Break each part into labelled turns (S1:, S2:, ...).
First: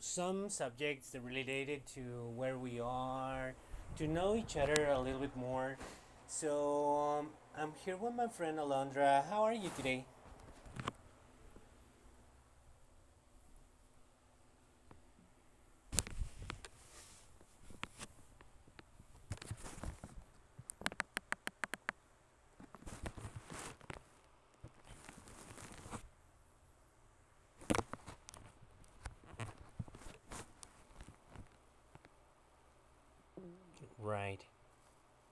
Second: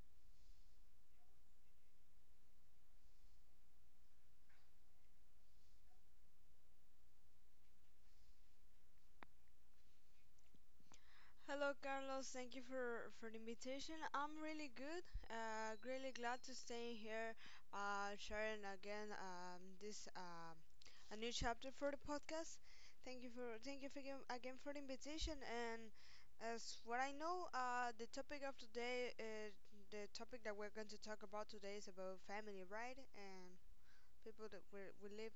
S1: some subjects that related to where we are, to know each other a little bit more. So I'm here with my friend Alondra. How are you today?
S2: Hello, Carlos. Thank you for the invitation. I'm really good. Really glad to stay here, sharing again this a new chapter for the podcast. Thank you for again, for the invitation. And as what I know, the topic of today, the topic that we're going to talk about today is about family, right? And people
S1: Right,
S2: that we live.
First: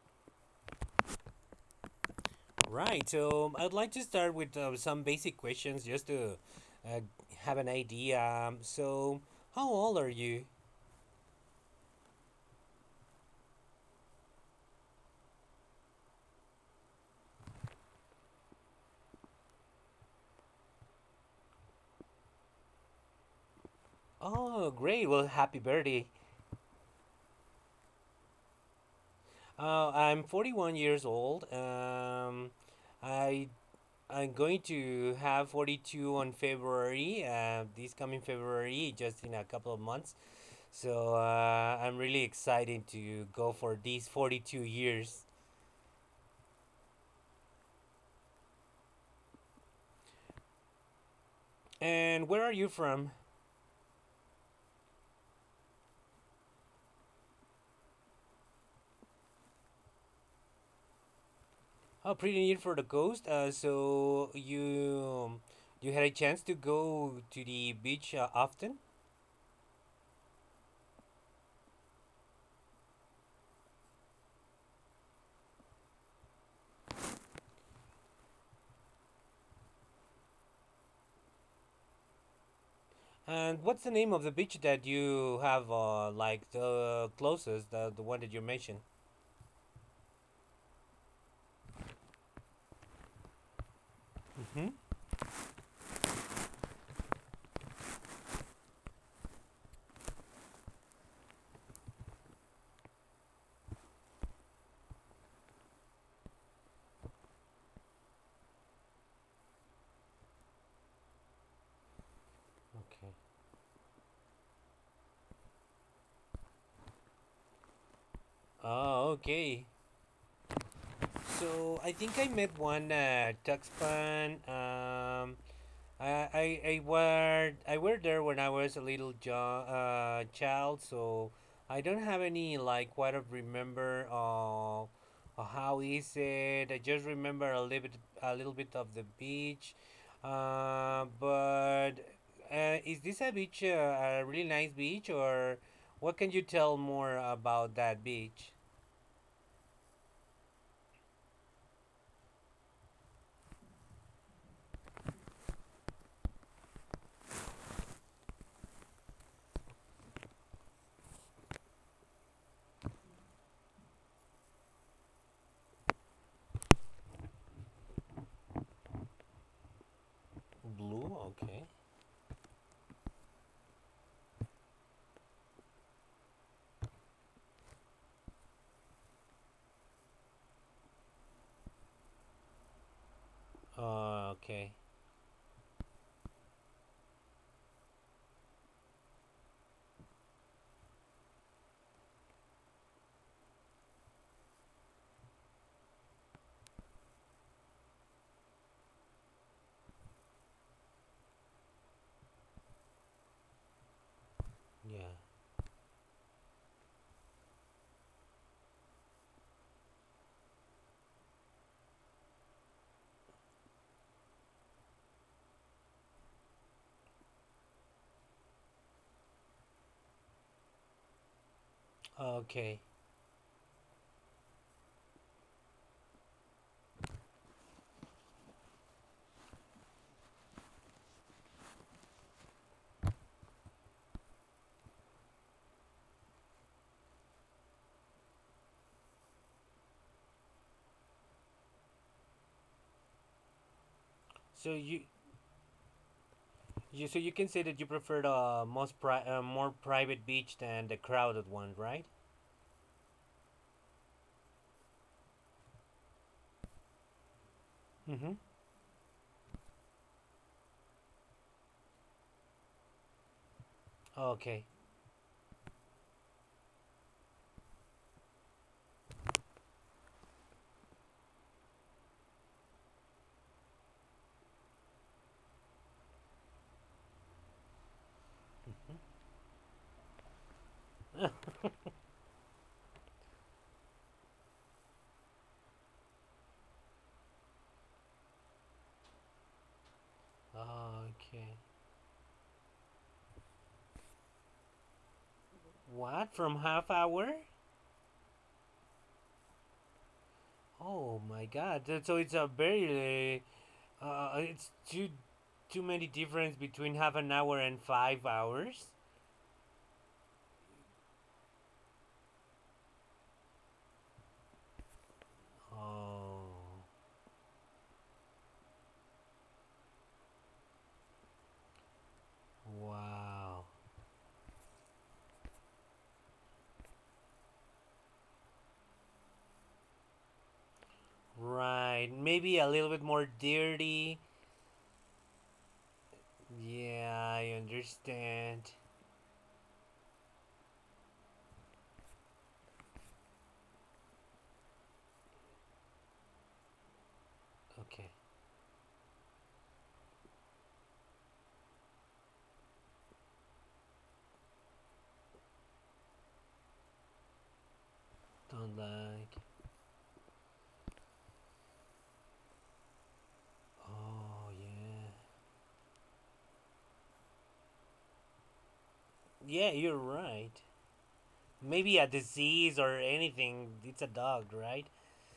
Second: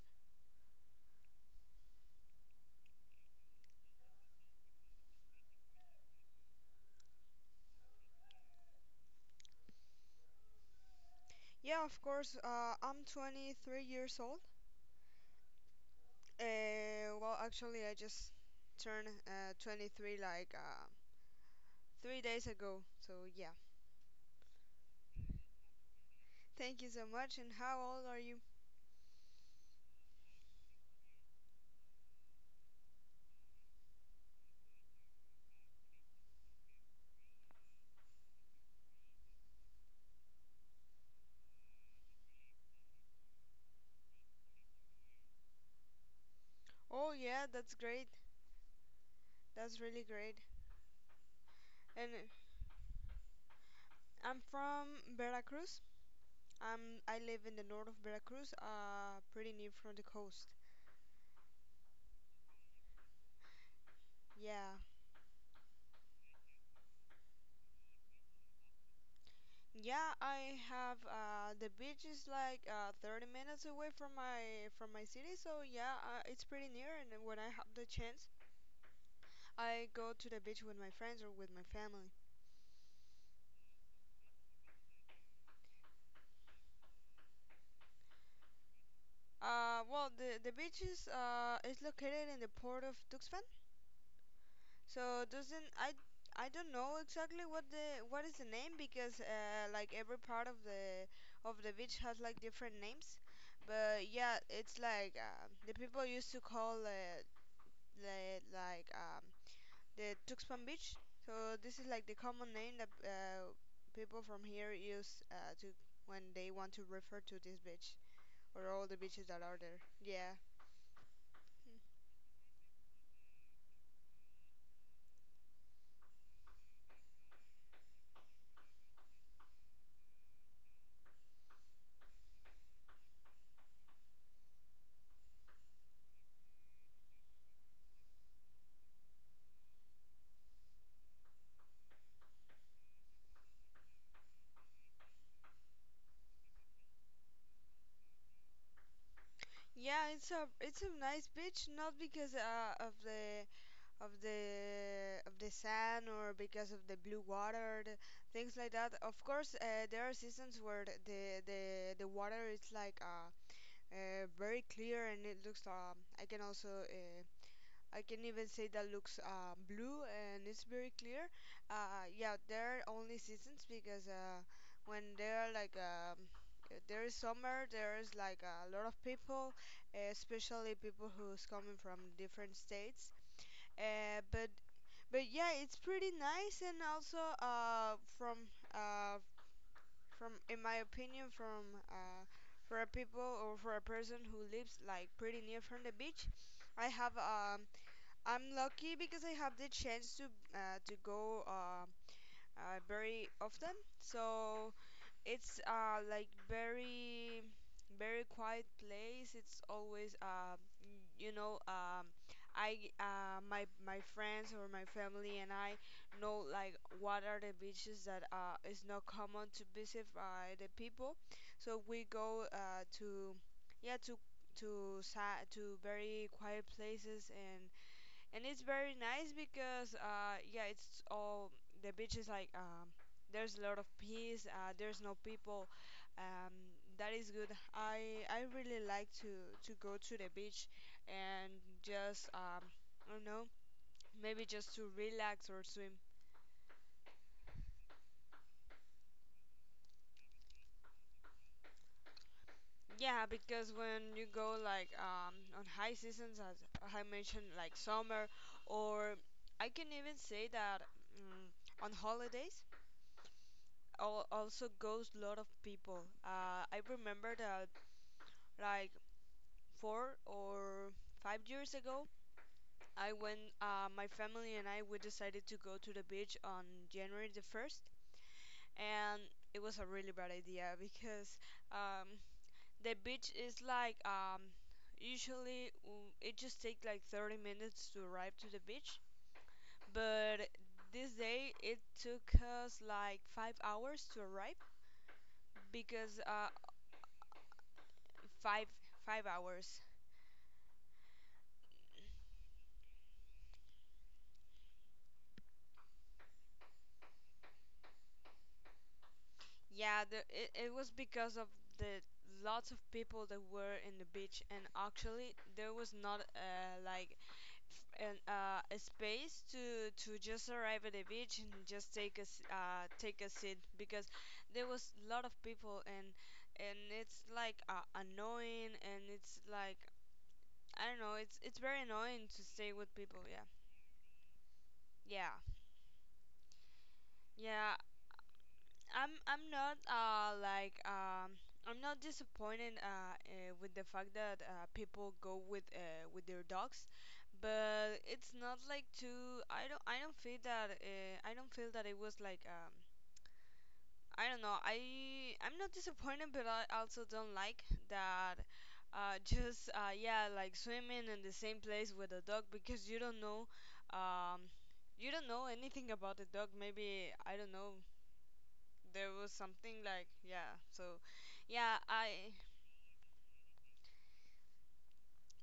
S1: right. So I'd like to start with some basic questions just to uh, have an idea. So, how old are you?
S2: Yeah, of course. I'm 23 years old. Well, actually, I just turned 23 like 3 days ago. So, yeah.
S1: Oh, great. Well, happy birthday.
S2: Thank you so much. And how old are you?
S1: I'm 41 years old. I I'm going to have 42 on February. This coming February, just in a couple of months. So I'm really excited to go for these 42 years.
S2: Oh, yeah, that's great. That's really great. And
S1: And where are you from?
S2: I'm from Veracruz. I live in the north of Veracruz, pretty near from the coast.
S1: Oh, pretty near for the coast. So
S2: Yeah.
S1: you had a chance to go to the beach often.
S2: Yeah, I have the beach is like 30 minutes away from my city, so yeah, it's pretty near. And when I have the chance, I go to the beach with my friends or with my family.
S1: And what's the name of the beach that you have, like the closest, the one that you mentioned?
S2: Well, the beach is located in the port of Tuxpan.
S1: Mm-hmm.
S2: So doesn't I don't know exactly what is the name, because like every part of the beach has like different names. But yeah, it's like the people used to call, the like um the Tuxpan Beach. So this is like the common name that
S1: Okay.
S2: people from here use, to when they want to refer to this beach, or all the
S1: Oh,
S2: beaches that are
S1: okay.
S2: there. Yeah.
S1: So I think I met one Tuxpan. I were there when I was a child, so I don't have any like what I remember of how is it. I just remember a little bit of the beach, but is this a beach a really nice beach or what can you tell more about that beach?
S2: Yeah, it's a nice beach, not because of the sand, or because of the blue water, things like that. Of course, there are seasons where the water is like very clear, and it looks, I can also, I can even say that, looks blue, and it's very
S1: Blue,
S2: clear.
S1: okay.
S2: Yeah, there are only seasons because, when there are like, there is summer, there is like a lot of people, especially people who's coming from different states. Uh, but
S1: Okay.
S2: but yeah, it's pretty nice, and also, uh, from, in my opinion, from for a people or for a person who lives like pretty near from the beach. I have um I'm lucky because I have the chance to go, very often. So
S1: Yeah.
S2: it's, like, very very quiet place. It's always, I, my friends or my family and I know like what are the beaches that is not common to visit by the people. So we go,
S1: Okay.
S2: to yeah, to very quiet places. And it's very nice because, yeah, it's all the beach is like, there's a lot of peace, there's no people, um that is good. I really like to go to the beach, and just, I don't know, maybe just
S1: So
S2: to
S1: you
S2: relax or swim.
S1: you so you can say that you prefer the more private beach than the crowded one, right?
S2: Yeah, because when you go, like, on high seasons, as I mentioned, like summer,
S1: Mm-hmm.
S2: or I can even say that, mm on holidays, also
S1: Okay.
S2: goes a lot of people. I remember that, like 4 or 5 years ago, I went. My family and I we decided to go to the beach on January the first,
S1: Mm-hmm.
S2: and it was a really bad idea, because, um, the beach is like, usually, it just takes like 30 minutes to arrive to the beach, but this day
S1: okay.
S2: it took us like 5 hours to arrive, because,
S1: What from half hour?
S2: five five hours.
S1: Oh my God! So it's a very it's too many difference between half an hour and 5 hours.
S2: Yeah, it was because of the lots of people that were in the beach, and actually there was not,
S1: Oh
S2: like, a space to just arrive at the beach and just take a seat,
S1: wow.
S2: because there was a lot of people. And it's like, annoying, and it's like, I don't know, it's very
S1: Right,
S2: annoying to
S1: maybe a
S2: stay with
S1: little bit
S2: people.
S1: more
S2: Yeah,
S1: dirty.
S2: yeah,
S1: Yeah, I
S2: yeah.
S1: understand.
S2: I'm I'm not uh like um I'm not disappointed, with the fact that, people go, with their dogs, but
S1: Okay,
S2: it's not like too. I don't feel that it was like, I don't know, I'm not disappointed, but I also don't like that.
S1: don't like.
S2: Just, yeah, like swimming in the same place with a dog, because um
S1: Oh,
S2: you
S1: yeah.
S2: don't know anything about the dog. Maybe, I don't know, there was
S1: Yeah,
S2: something
S1: you're
S2: like,
S1: right.
S2: yeah. So yeah,
S1: Maybe a
S2: I
S1: disease or anything. It's a dog, right?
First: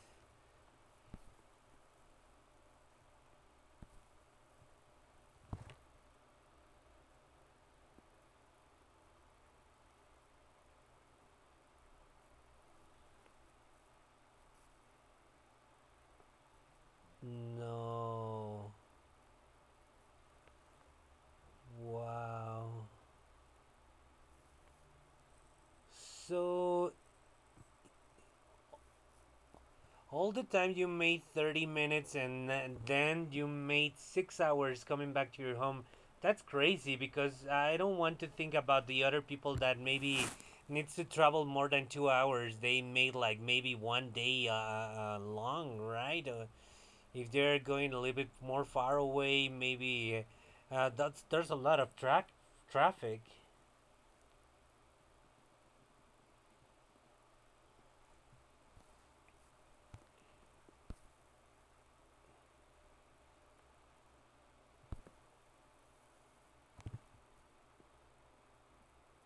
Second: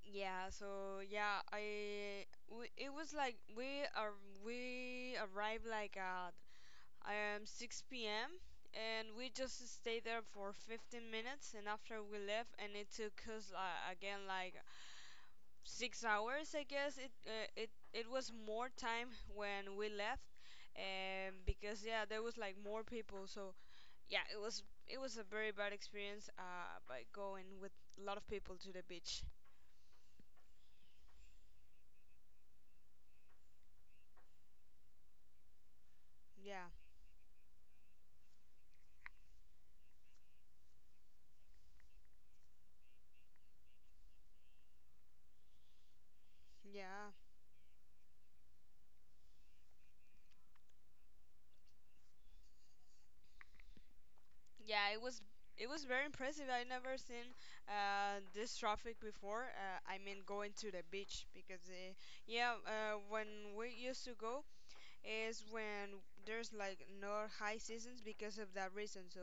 S2: yeah so yeah I we, it was like, we arrived like at, 6 p.m., and we just stayed there for 15 minutes, and after we left, and it took us, again, like 6 hours, I guess. It was more
S1: No.
S2: time when we left, because yeah there was like more
S1: Wow.
S2: people. So yeah, it was a very bad experience,
S1: So
S2: by going with a lot of people to the beach.
S1: All the time you made 30 minutes and then you made 6 hours coming back to your home. That's
S2: Yeah,
S1: crazy because I don't want to think about the other people that maybe needs to travel more than 2 hours. They made like maybe 1 day long, right?
S2: yeah,
S1: If they're going a little bit more far away, maybe that's there's a lot of track traffic.
S2: yeah. It was very impressive. I never seen, this traffic before. I mean, going to the beach because, yeah, when we used to go is when there's like no high seasons, because of that reason. So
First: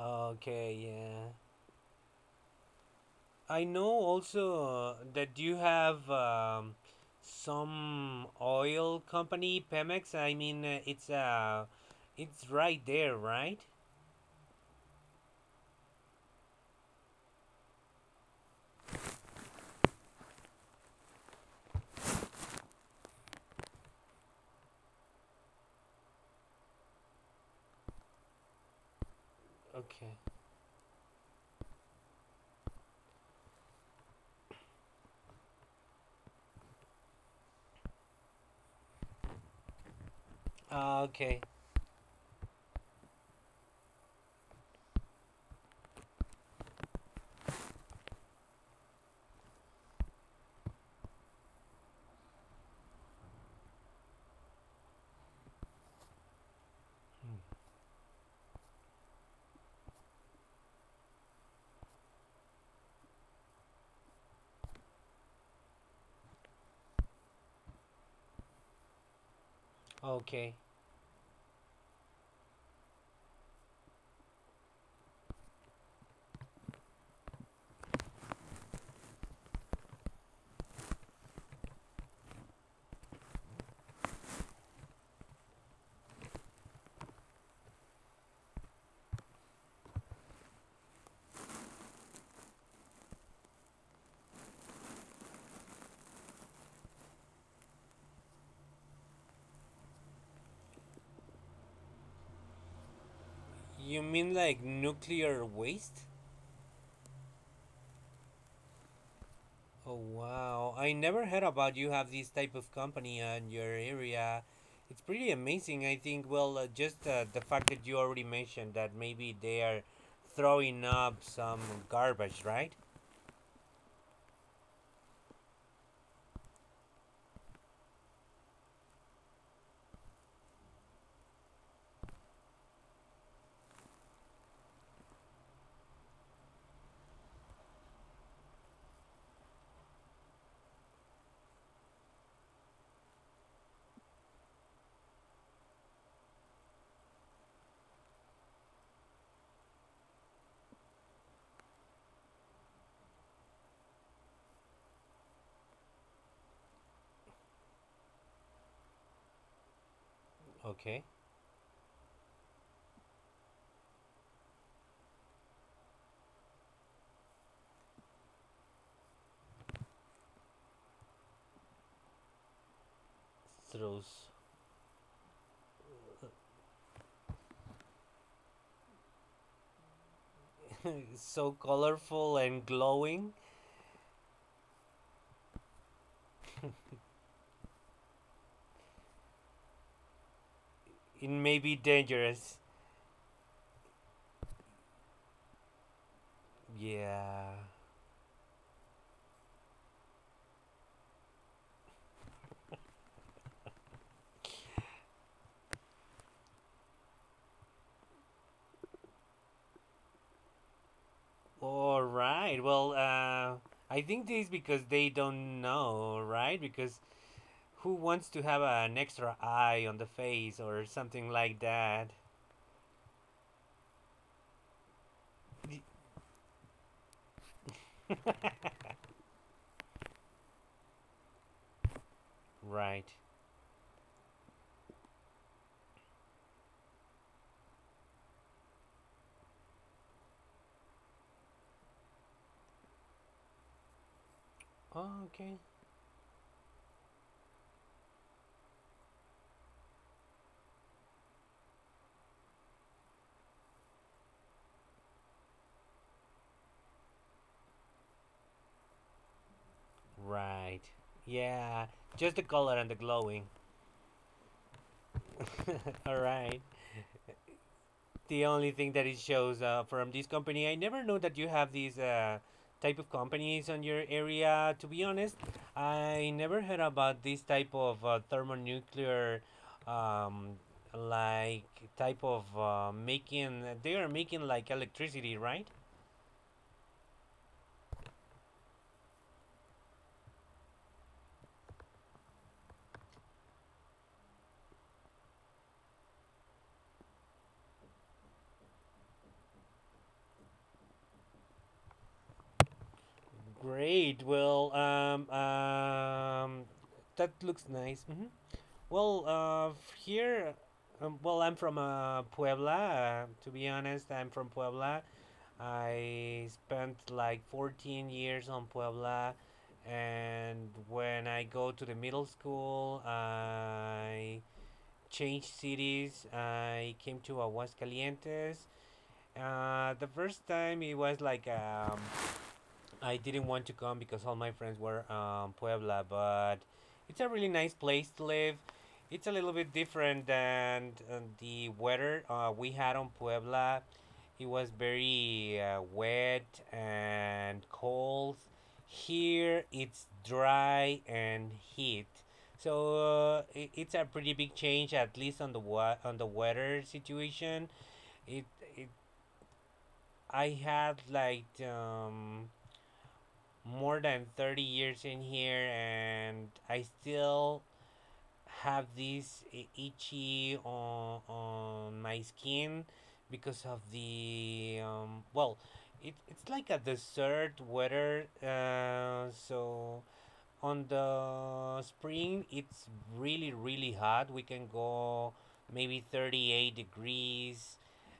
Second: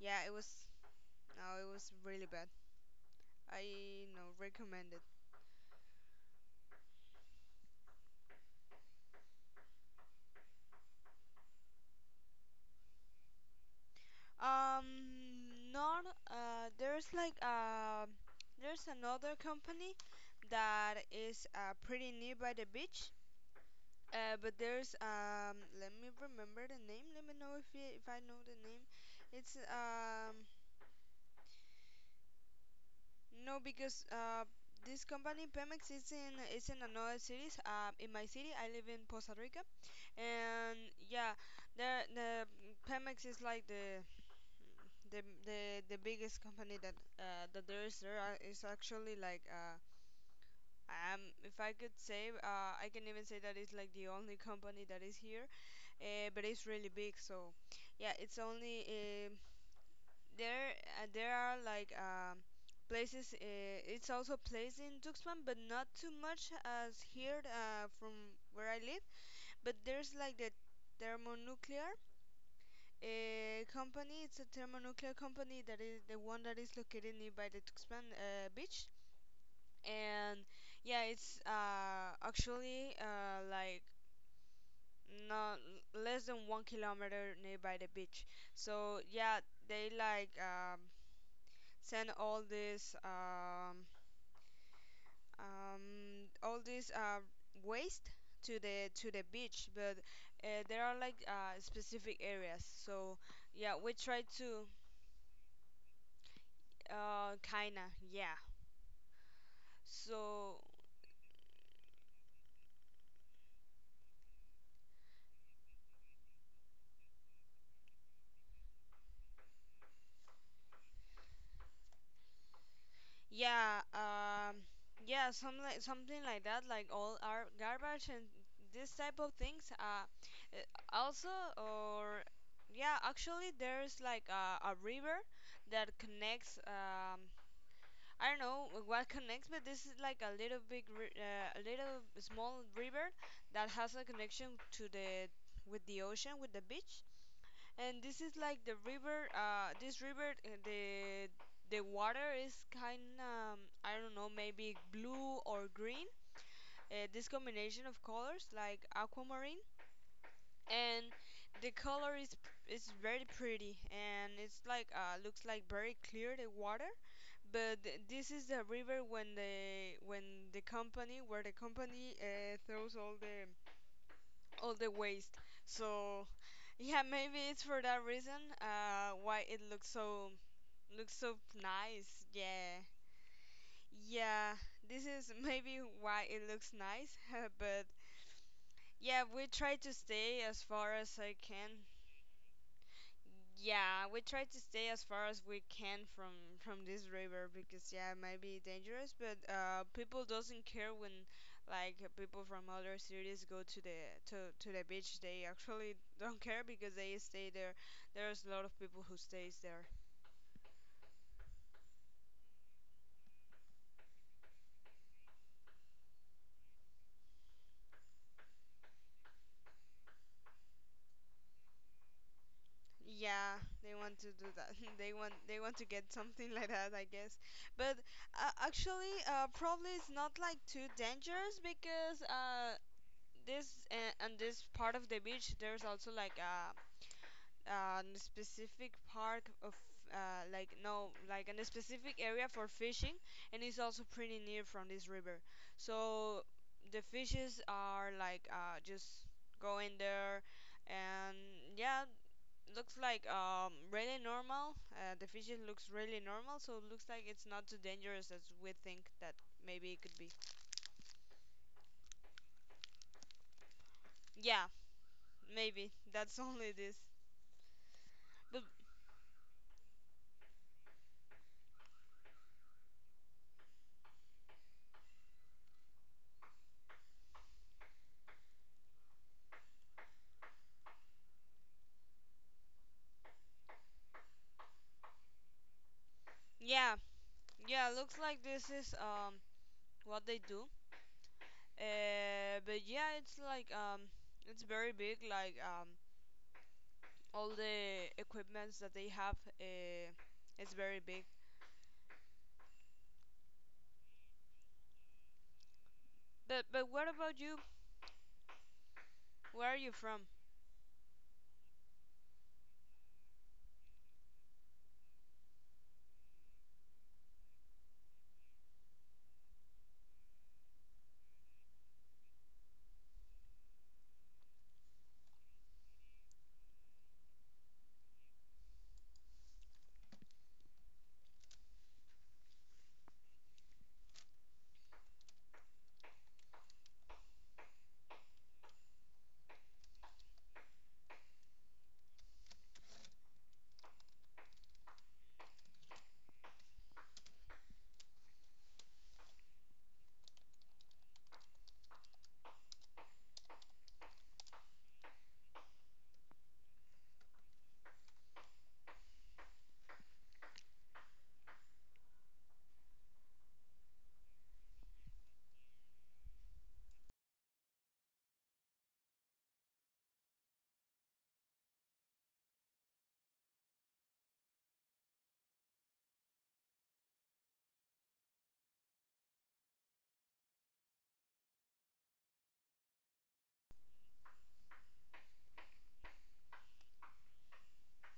S2: yeah, it was
S1: yeah.
S2: no, it was really bad.
S1: I know
S2: I no
S1: also
S2: recommend it.
S1: that you have some oil company, Pemex. I mean, it's right there, right?
S2: Um, Not. There's another company that is, pretty near by the beach. But, there's let me remember the name. Let me know if if I know the name. It's,
S1: Okay.
S2: no, because this company, Pemex, is in another cities. In my city I live in Costa Rica, and
S1: Ah,
S2: yeah,
S1: okay.
S2: there the Pemex is like the the the biggest company that, there is there, is actually like, if I could say, I can even say that it's like the only company that is here, but it's really big. So yeah, it's only, there there are like, places, it's also a place in Tuxpan, but not too much as here, from where I live. But there's like the
S1: Okay.
S2: thermonuclear, company. It's a thermonuclear company that is the one that is located nearby the Tuxpan, beach. And yeah, it's, actually, like, not less than 1 kilometer nearby the beach. So yeah, they like, send all this, um, all this uh, waste to the beach, but, there are like, specific areas. So yeah, we
S1: You
S2: try
S1: mean like
S2: to.
S1: nuclear waste?
S2: Kinda, yeah.
S1: Oh
S2: So,
S1: wow! I never heard about you have this type of company in your area. It's pretty amazing. I think. Well, just the fact that you already mentioned that maybe they are throwing up some garbage, right?
S2: yeah, yeah, something like that, like all our garbage and this type of things. Uh, Also, or yeah, actually, there's like a river that connects. I don't know what connects, but this is like, a little small river that has a connection to the with the ocean, with the beach. And this is like the river. This river, the water is kind of, I don't know, maybe blue or green. This combination of colors, like aquamarine,
S1: Okay.
S2: and the color is very pretty, and it's like, looks like very clear, the water. But this is the river when the company where the company, throws
S1: Throws.
S2: all the waste. So yeah, maybe it's for that reason, why it looks so
S1: So
S2: nice.
S1: colorful and
S2: Yeah,
S1: glowing,
S2: yeah. This is maybe why it looks nice, but yeah, we try to stay as far as
S1: it
S2: I
S1: may be
S2: can.
S1: dangerous.
S2: Yeah, we try to stay as far as we can from this river,
S1: Yeah.
S2: because yeah, it might be dangerous. But, people doesn't care when, like, people from other cities go to the beach. They actually don't care, because they stay there. There's a lot of people who stays there.
S1: All right. Well, I think this is because they don't know, right? Because who wants to have an extra eye on the face or something like that?
S2: Yeah, they want to do that. They want to get something like that, I guess. But, actually, probably it's not like too dangerous, because,
S1: right.
S2: this and this part of the beach, there's also like a specific park of, like, no, like a specific area for fishing, and it's also pretty near from this
S1: Oh,
S2: river,
S1: okay.
S2: so the fishes are like, just go in there, and yeah, looks like, really normal, the fishes looks really normal, so it looks like it's not too dangerous as we think that maybe it could be.
S1: Right. Yeah. Just the color and the glowing.
S2: Yeah, maybe
S1: All
S2: that's
S1: right.
S2: only this.
S1: The
S2: But
S1: only thing that it shows from this company. I never know that you have these type of companies on your area. To be honest, I never heard about this type of thermonuclear, um, like type of making. They are making like electricity, right?
S2: yeah. Yeah, looks like this is, what they do. But yeah, it's like, it's very big. Like, all the equipments that they have. It's very big.
S1: Great. Well,
S2: But what
S1: that
S2: about you?
S1: looks nice. Hmm. Well,
S2: Where are you from?
S1: here. Well, I'm from Puebla. To be honest, I'm from Puebla, I spent like 14 years on Puebla, and when I go to the middle school, I changed cities. I came to Aguascalientes. The first time it was like I didn't want to come because all my friends were Puebla, but it's a really nice place to live. It's a little bit different than the weather we had on Puebla. It was very wet and cold. Here it's dry and heat. So it's a pretty big change, at least on the on the weather situation. It, it I had like more than 30 years in here and I still have this itchy on my skin because of the well it's like a desert weather so on the spring it's really hot. We can go maybe 38 degrees,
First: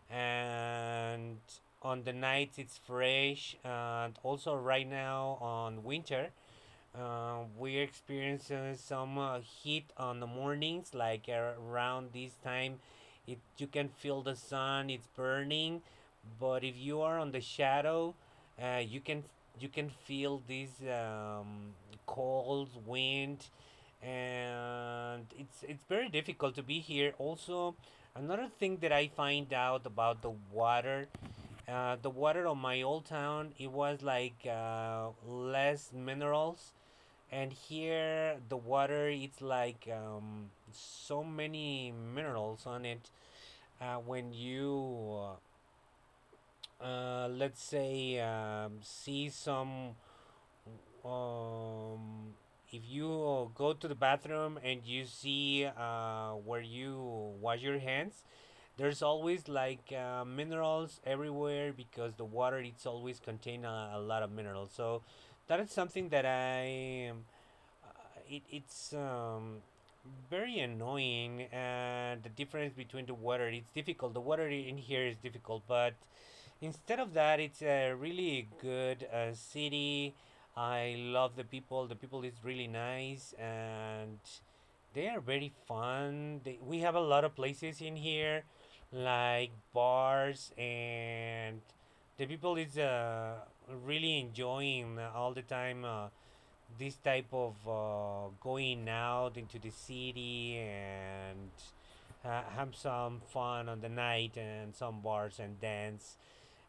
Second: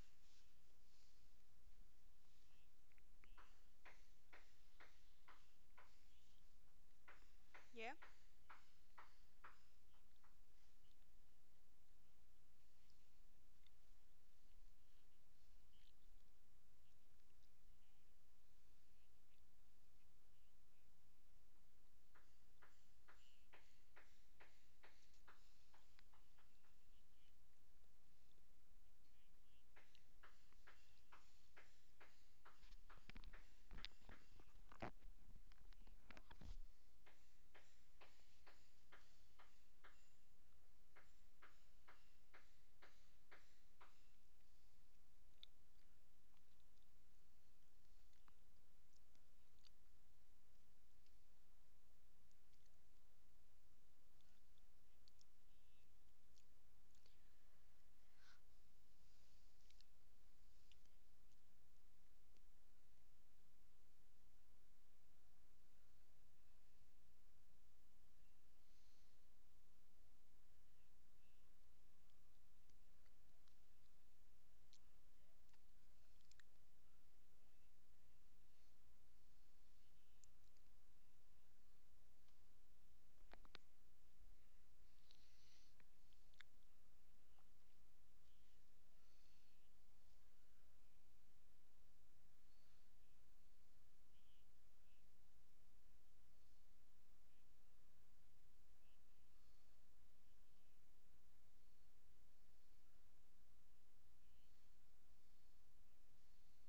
S1: and on the nights it's fresh. And also right now on winter we're
S2: Yeah.
S1: experiencing some heat on the mornings, like around this time. It you can feel the sun; it's burning. But if you are on the shadow, uh, you can you can feel this cold wind, and it's very difficult to be here. Also, another thing that I find out about the water of my old town, it was like less minerals, and here the water it's like so many minerals on it. When you let's say see some um, if you go to the bathroom and you see where you wash your hands, there's always like minerals everywhere because the water it's always contain a lot of minerals. So that is something that I uh, it's very annoying, and the difference between the water it's difficult. The water in here is difficult, but instead of that it's a really good city. I love the people. The people is really nice and they are very fun. They, we have a lot of places in here like bars, and the people is really enjoying all the time this type of going out into the city and have some fun on the night and some bars and dance.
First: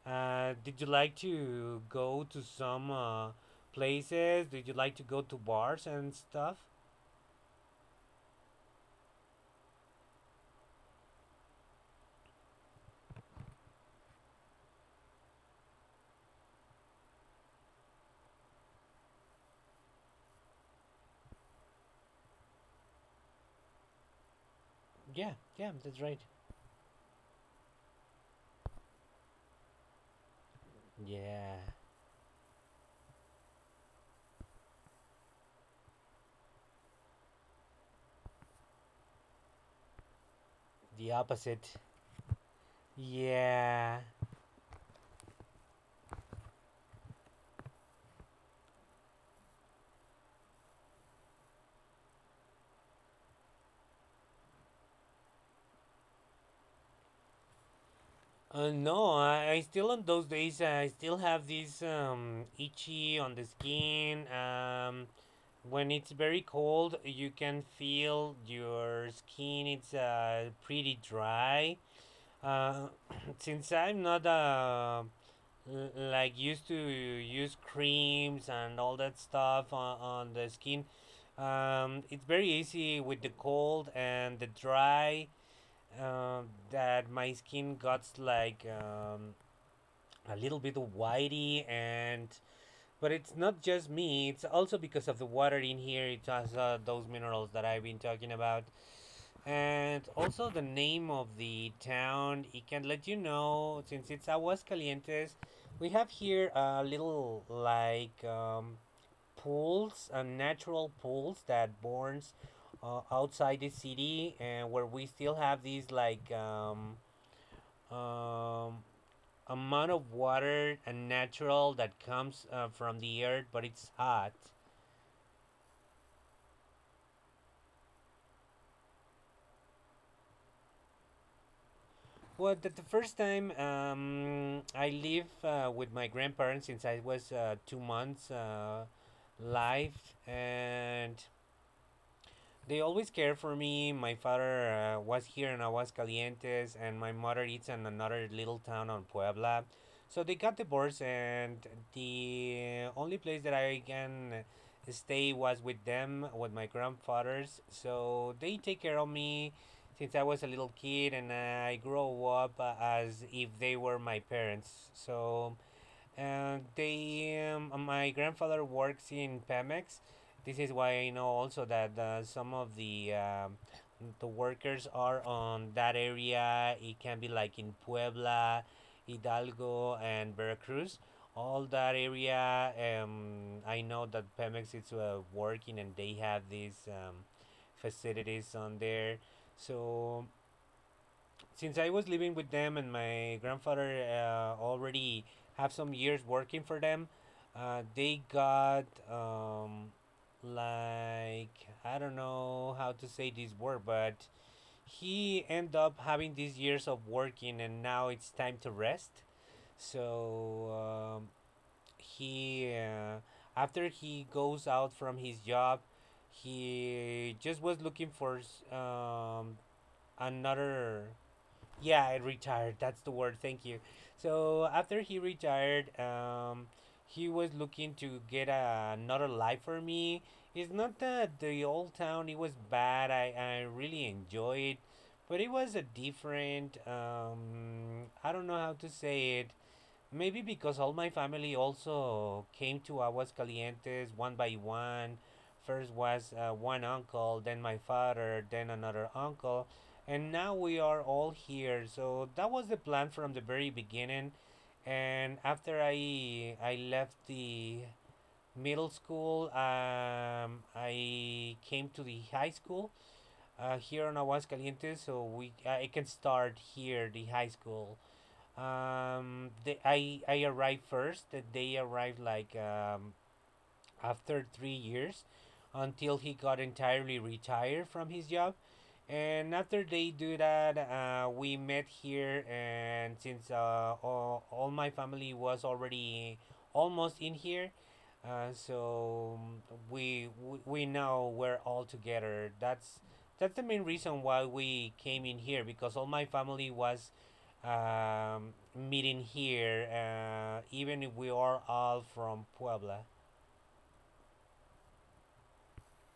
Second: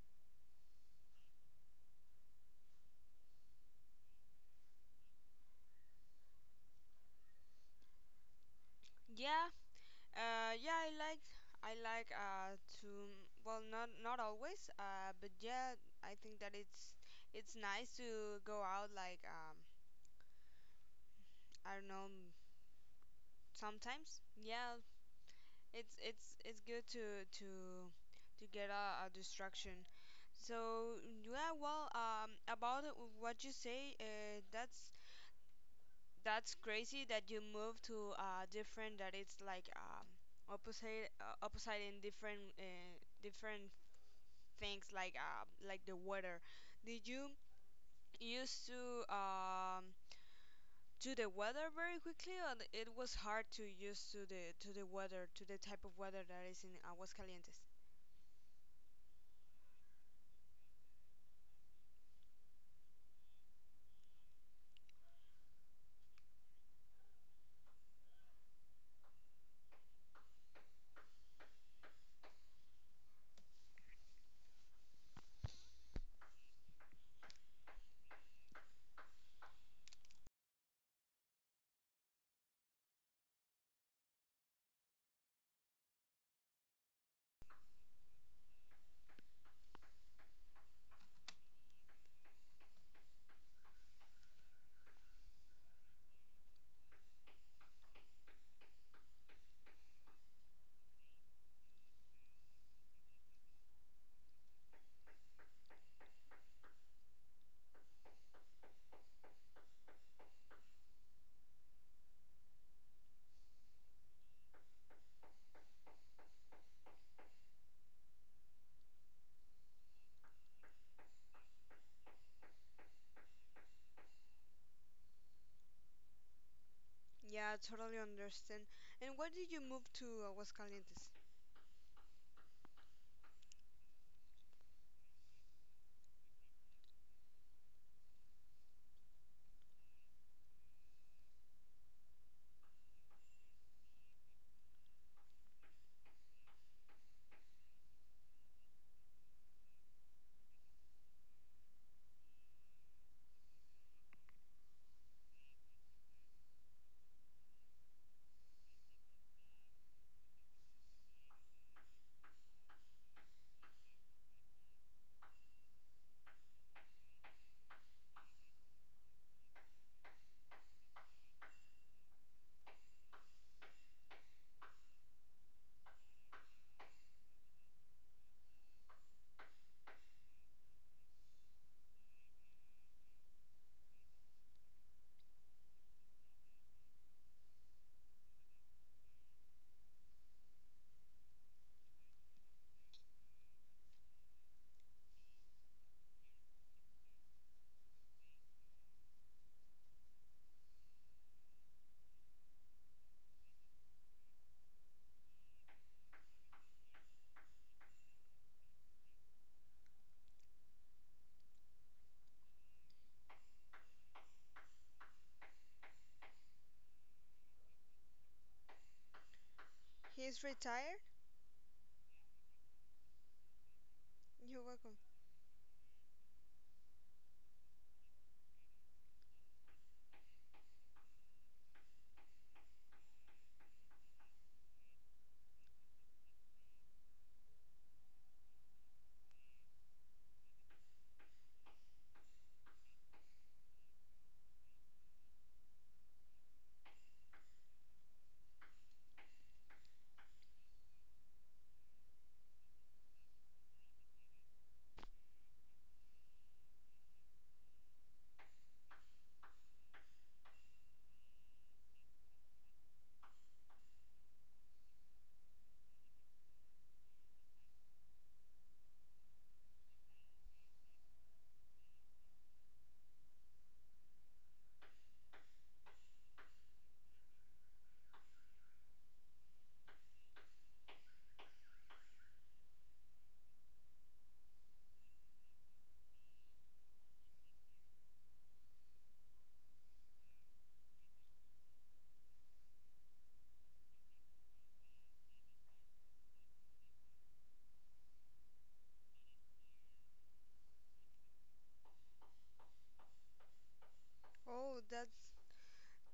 S1: Did you like to go to some places? Did you like to go to bars and stuff?
S2: Yeah. Yeah, I like I like to, well, not always. But yeah, I think that it's nice to go out, like, I don't know, sometimes. Yeah,
S1: Yeah, yeah,
S2: it's
S1: that's right.
S2: it's it's good to get a distraction. So yeah,
S1: Yeah,
S2: well, about what you say, that's crazy that you move to, different, that it's like,
S1: the
S2: opposite, uh,
S1: opposite.
S2: opposite in different, different
S1: Yeah.
S2: things, like, like the weather. Did you used to, to the weather very quickly, or it was hard to use to the weather, to the type of weather that is in Aguascalientes?
S1: No, I still on those days. I still have this itchy on the skin. When it's very cold, you can feel your skin. It's pretty dry. Uh, since I'm not like used to use creams and all that stuff on the skin, it's very easy with the cold and the dry that my skin got like a little bit whitey. And but it's not just me, it's also because of the water in here. It has those minerals that I've been talking about. And also the name of the town. It can let you know, since it's Aguascalientes, we have here a little like pools, natural pools that burns, outside the city, and where we still have these like um, amount of water and natural that comes from the earth, but it's hot.
S2: Yeah, totally understand. And why did you move to Aguascalientes?
S1: Well, the first time I live with my grandparents since I was 2 months live, and they always care for me. My father was here in Aguascalientes, and my mother is in another little town on Puebla. So they got divorced, and the only place that I can stay was with them, with my grandfathers. So they take care of me since I was a little kid, and I grow up as if they were my parents. So they, my grandfather works in Pemex. This is why I know also that some of the workers are on that area. It can be like in Puebla, Hidalgo, and Veracruz. All that area, I know that Pemex is working and they have these facilities on there. So since I was living with them and my grandfather already have some years working for them, they got like I don't know how to say this word, but he end up having these years of working and now it's time to rest. So he after he goes out from his job, he just was looking for
S2: He's retired?
S1: another yeah, I retired. That's the word. Thank you.
S2: You're
S1: So
S2: welcome.
S1: after he retired, he was looking to get another life for me. It's not that the old town it was bad. I really enjoyed, but it was a different. I don't know how to say it. Maybe because all my family also came to Aguascalientes one by one. First was one uncle, then my father, then another uncle, and now we are all here. So that was the plan from the very beginning. And after I left the middle school, I came to the high school here in Aguascalientes. So we I can start here the high school I arrived first. That They arrived like after 3 years, until he got entirely retired from his job. And after they do that, we met here. And since all my family was already almost in here, uh, so um, we're all together. That's the main reason why we came in here, because all my family was meeting here, even if we are all from Puebla.
S2: Oh, that's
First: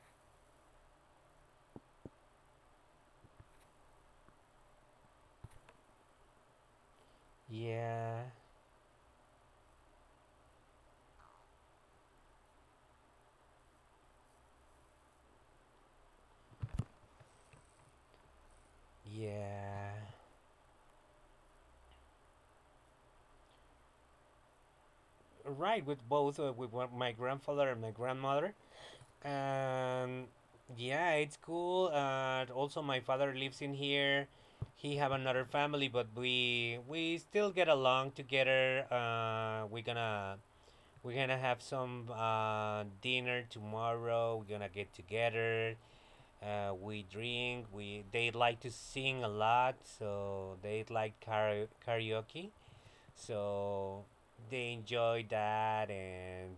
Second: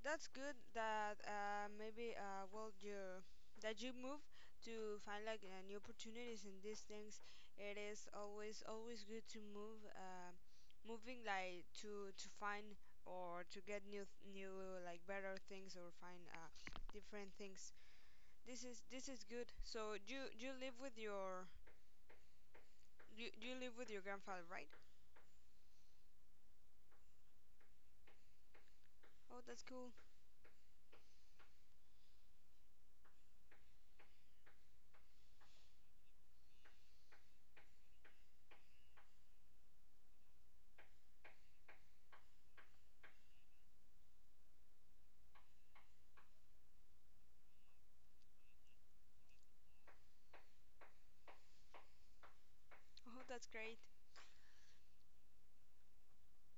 S2: good that, maybe, well, you that you move to find like, new opportunities in these things. It is
S1: Yeah,
S2: always good to move, moving, like, to find or to get new, like, better things or find, different things. This is good.
S1: yeah.
S2: So do you live with your— you live with your grandfather, right?
S1: Right, with both my grandfather and my grandmother.
S2: Oh, that's cool.
S1: And yeah, it's cool. Also, my father lives in here. He have another family, but we still get along together. We're gonna have some dinner tomorrow. We're gonna get together. We drink. We they like to sing a lot, so they like karaoke.
S2: Oh, that's great.
S1: So they enjoy that, and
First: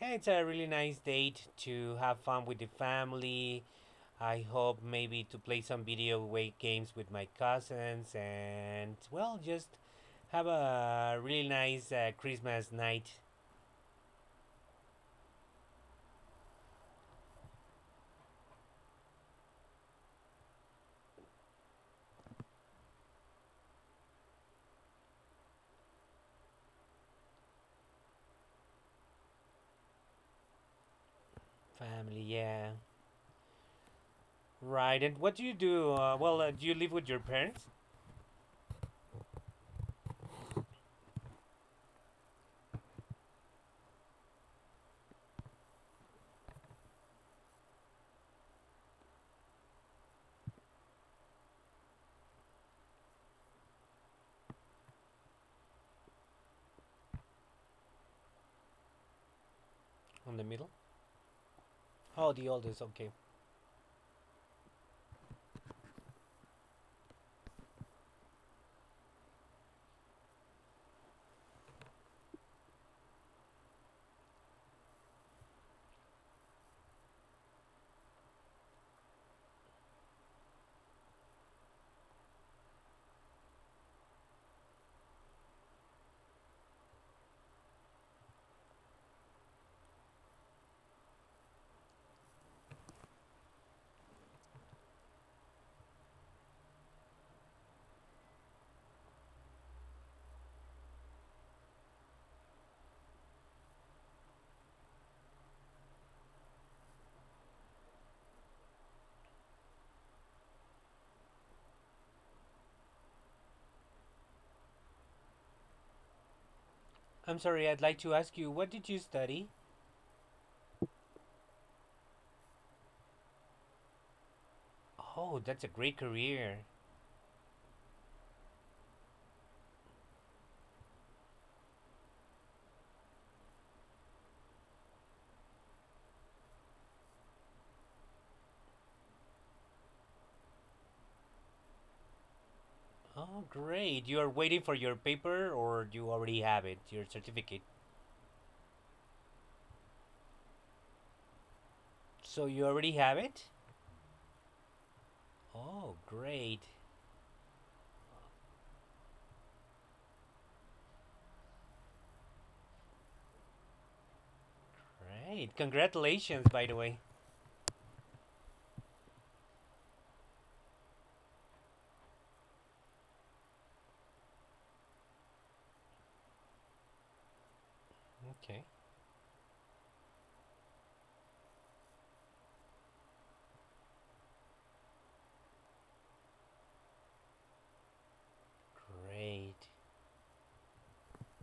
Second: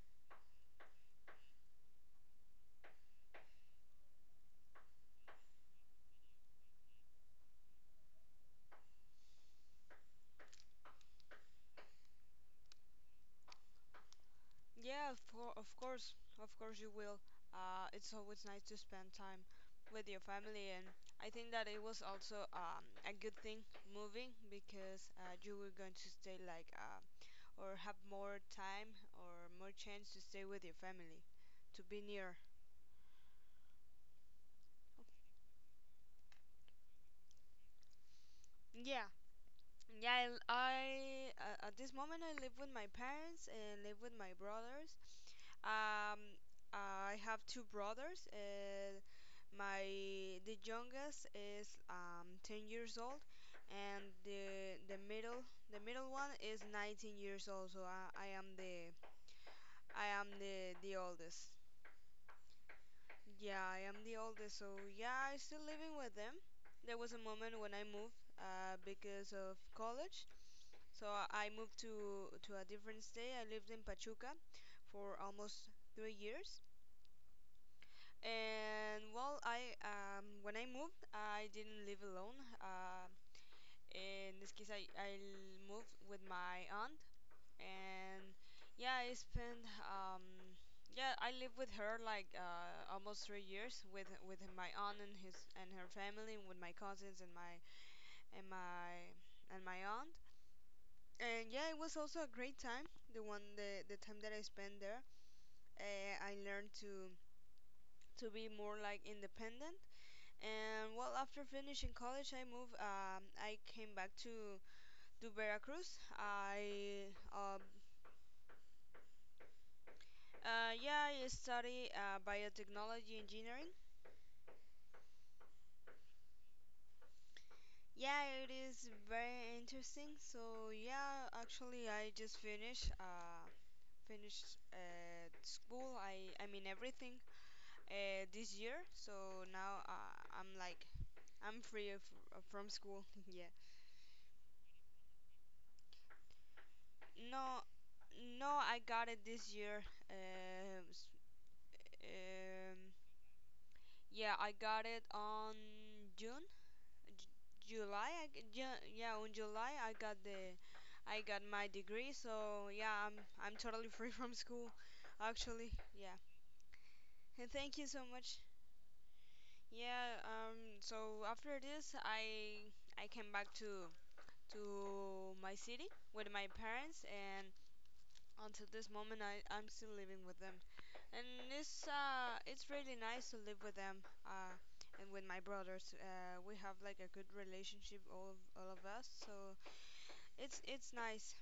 S1: yeah, it's a really nice date to have fun with the family. I hope maybe to play some video way games with my cousins, and well, just have a really nice Christmas night,
S2: Yeah, of course you will. It's always nice to spend time with your family, and I think that it was also, a good thing moving because, you were going to stay, like, or have more time or more chance to stay with your family, to be
S1: family.
S2: near.
S1: Yeah, right. And what do you do? Do you live with your parents
S2: Yeah, yeah, at this moment I live with my parents and live with my brothers. Um, I have two brothers. My— the youngest is 10 years old, and the middle one is 19 years old. So I am the— I am
S1: on the middle?
S2: the oldest.
S1: Oh, the oldest, okay.
S2: Yeah, I am the oldest. So yeah, I still living with them. There was a moment when I moved, because of college. So I moved to a different state. I lived in Pachuca for almost 3 years. And well, I, when I moved, I didn't live alone. In this case, I moved with my aunt, and yeah, I spent yeah, I lived with her like, almost 3 years with my aunt and his and her family, and with my cousins and and my my aunt. And yeah, it was also a great time. The one the time that I spent there, I learned to be more, like, independent. And well, after finishing college, I moved. I came back to Veracruz. I
S1: I'm sorry, I'd like to ask you, what did you study?
S2: yeah, I study, biotechnology engineering.
S1: Oh, that's a great career.
S2: Yeah, it is very interesting. So yeah, actually, I just finished, finished, school. I mean everything, this year. So now, I'm like, I'm free of from school.
S1: Oh,
S2: Yeah.
S1: great. You are waiting for your paper, or you already have it, your
S2: No,
S1: certificate?
S2: no, I got it this year. Um, s-
S1: So you
S2: um,
S1: already have it?
S2: yeah, I got it on
S1: Oh,
S2: June,
S1: great.
S2: July. Yeah, on July I got the— I got my degree. So yeah, I'm totally free from school,
S1: Great.
S2: actually. Yeah.
S1: Congratulations, by the way.
S2: And thank you so much. Yeah. So after this, I came back to my city with my parents, and
S1: Okay.
S2: until this moment, I'm still living with them. And it's, it's really nice to live with them. And with my brothers, we have, like, a good relationship, all of us. So
S1: Great.
S2: it's nice.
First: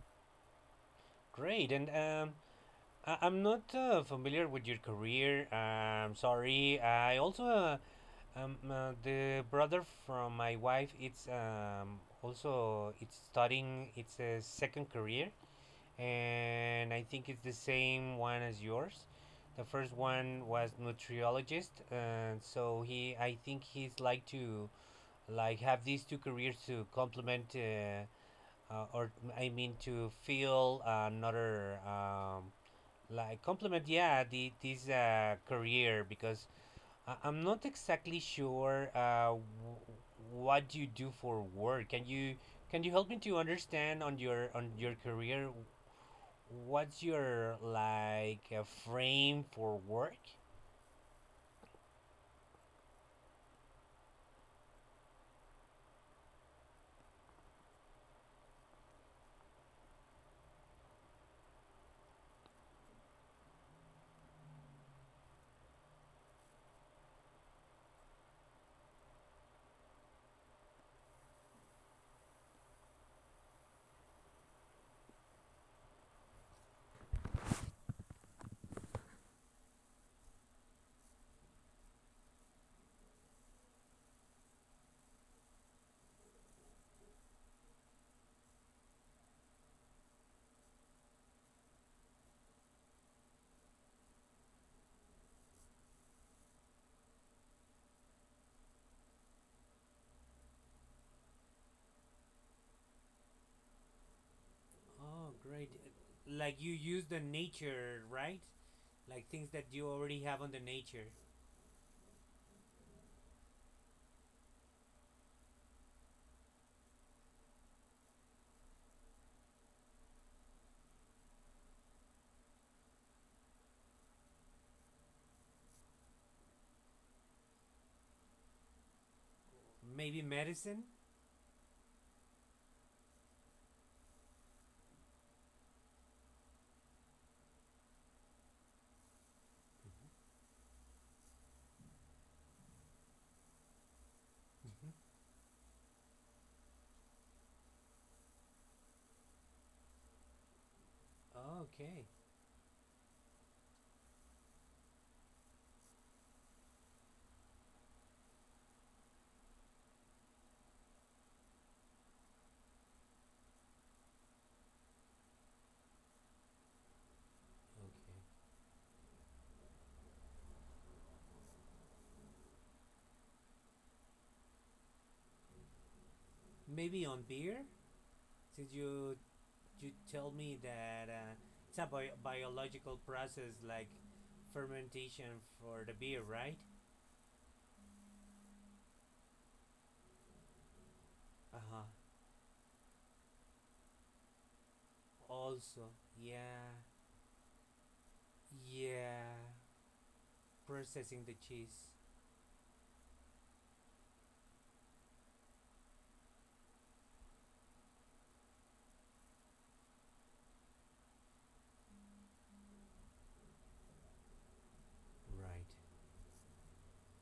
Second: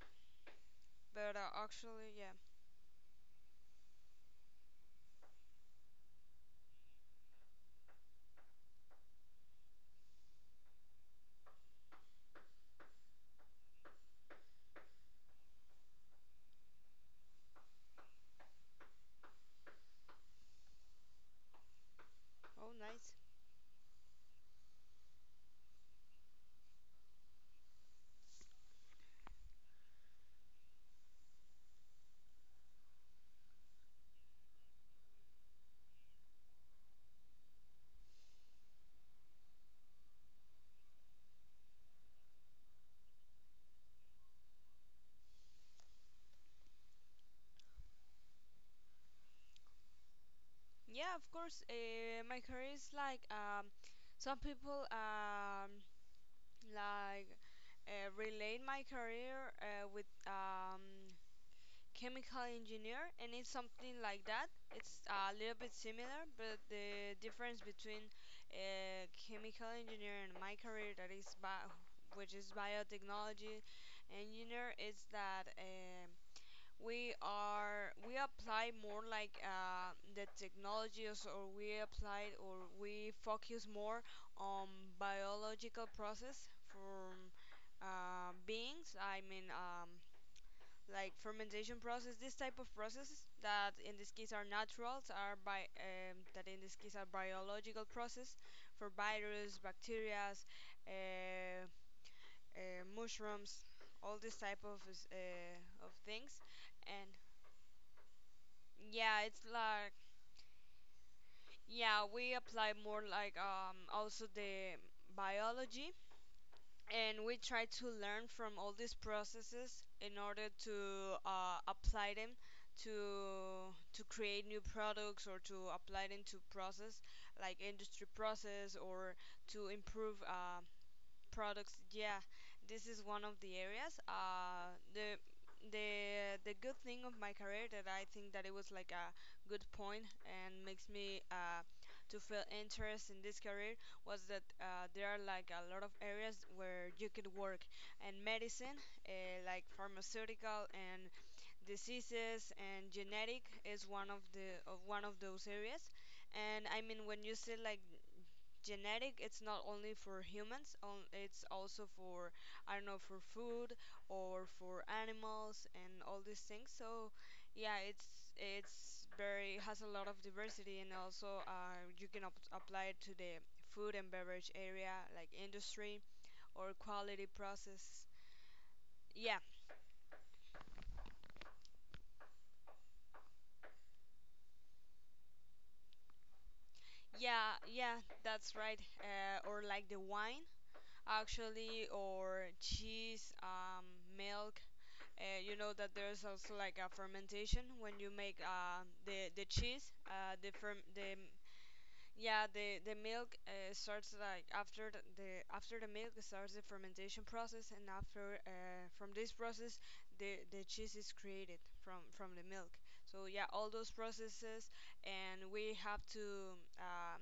S2: But,
S1: Great. And
S2: actually, yeah,
S1: I'm not familiar with your career. I'm sorry. I also the brother from my wife, it's also it's studying. It's a second career, and I think it's the same one as yours. The first one was nutriologist, and
S2: oh,
S1: so
S2: nice.
S1: he, I think he's like to like have these two careers to complement, or I mean to fill another like complement. Yeah, the this career, because I'm not exactly sure what you do for work. Can you help me to understand on your career? What's your like frame for work?
S2: Yeah, of course. My career is like, some people, like relate my career, with, chemical engineer, and it's something like that. It's a little bit similar, but the difference between, chemical engineer and my career, that is bio, which is biotechnology engineer, is that, we apply more, like, the technologies, or we apply, or we focus more on biological process from, beings, I mean, like fermentation process, this type of processes that in this case are naturals, are by, that in this case are biological process, for virus, bacteria, uh, mushrooms, all this type of,
S1: Oh, great!
S2: of things.
S1: Like you use
S2: And
S1: the nature, right?
S2: yeah,
S1: Like
S2: it's
S1: things that you
S2: like,
S1: already have on the nature.
S2: yeah, we apply more, like, also the biology, and we try to learn from all these processes in order to, apply them to create new products, or to apply them to process, like industry process, or to
S1: Maybe
S2: improve,
S1: medicine.
S2: products. Yeah, this is one of the areas. The the good thing of my career that I think that it was like a good point and makes me, to feel interest in this career, was that,
S1: Mhm.
S2: there are like a lot of areas where you could work, and medicine, like pharmaceutical, and
S1: Oh, okay.
S2: diseases and genetic is one of the of one of those areas. And I mean, when you see, like, genetic, it's not only for humans, on it's also for, I don't know, for food, or for animals and all these things. So yeah,
S1: Okay.
S2: it's very— has a lot of diversity. And also, you can apply it to the food and beverage area, like industry or
S1: Maybe on
S2: quality
S1: beer,
S2: process.
S1: since you
S2: Yeah,
S1: you told me that it's a biological process like fermentation for the beer, right?
S2: yeah, yeah, that's right. Uh, or like the wine,
S1: Uh huh.
S2: actually, or cheese, milk. You know that
S1: Also,
S2: there's also like
S1: yeah,
S2: a fermentation when you make, the
S1: yeah,
S2: cheese. The ferm the
S1: processing the cheese.
S2: yeah, the milk, starts like after the after the milk starts the fermentation process, and after, from this process, the cheese is created from the milk. So yeah, all those processes, and
S1: Right.
S2: we have to,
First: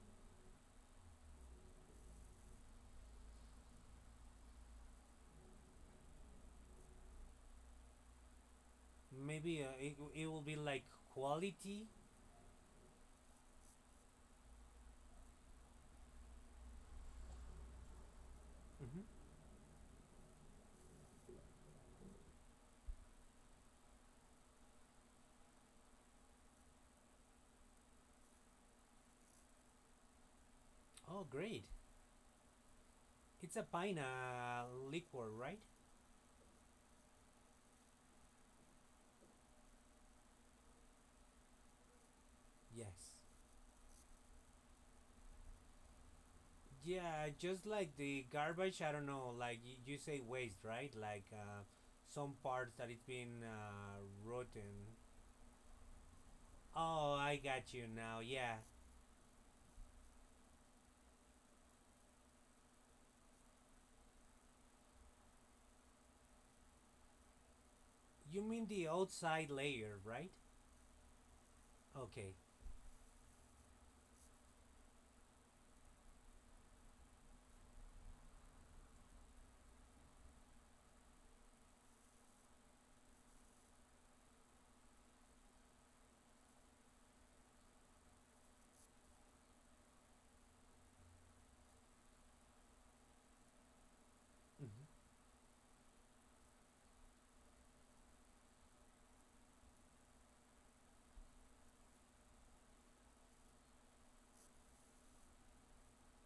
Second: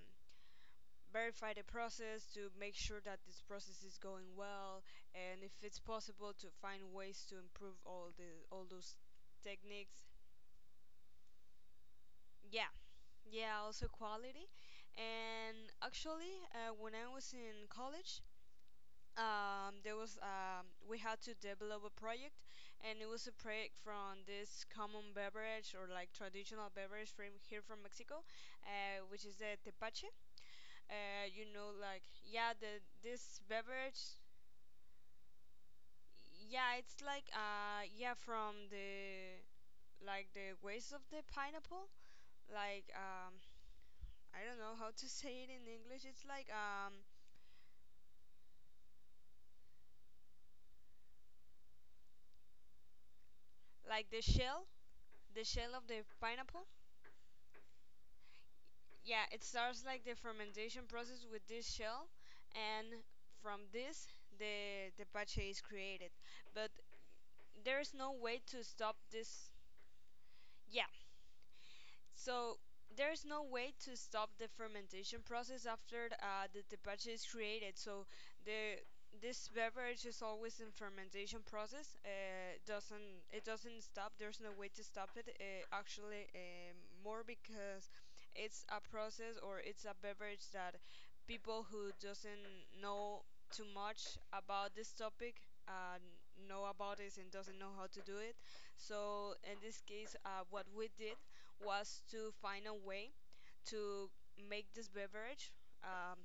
S2: verify the process to make sure that this process is going well, and if it's possible, to find ways to improve all those
S1: Maybe it,
S2: techniques.
S1: it will be like quality.
S2: Yeah, yeah, also quality. And actually, when I was in college,
S1: Mm-hmm.
S2: there was, we had to develop a project, and it was a project from this common beverage, or like traditional beverage, from here, from mexico, which is the tepache.
S1: Oh,
S2: Uh, you
S1: great.
S2: know, like, yeah, the this
S1: It's a pine
S2: beverage.
S1: liquor, right?
S2: Yeah, it's like, yeah, from the— like the waste of the pineapple. Like,
S1: Yes.
S2: I don't know how to say it in English. It's like,
S1: Yeah, just like the garbage, I don't know, like you say waste, right? Like some parts that it's been
S2: like
S1: rotten.
S2: the shell of the pineapple.
S1: Oh, I got you now. Yeah.
S2: Yeah, it starts like the fermentation process with this shell, and from this, the pache is created. But there is no
S1: You
S2: way to
S1: mean the
S2: stop
S1: outside
S2: this.
S1: layer, right?
S2: Yeah.
S1: Okay.
S2: So there's no way to stop the fermentation process after, the tepache is created. So the this beverage is always in fermentation process. Doesn't it doesn't stop. There's no way to stop it. Actually, more because it's a process, or it's a beverage that people who doesn't know too much about
S1: Mhm.
S2: this topic, uh, know about it, and doesn't know how to do it. So in this case, what we did was to find a way to make this beverage, um,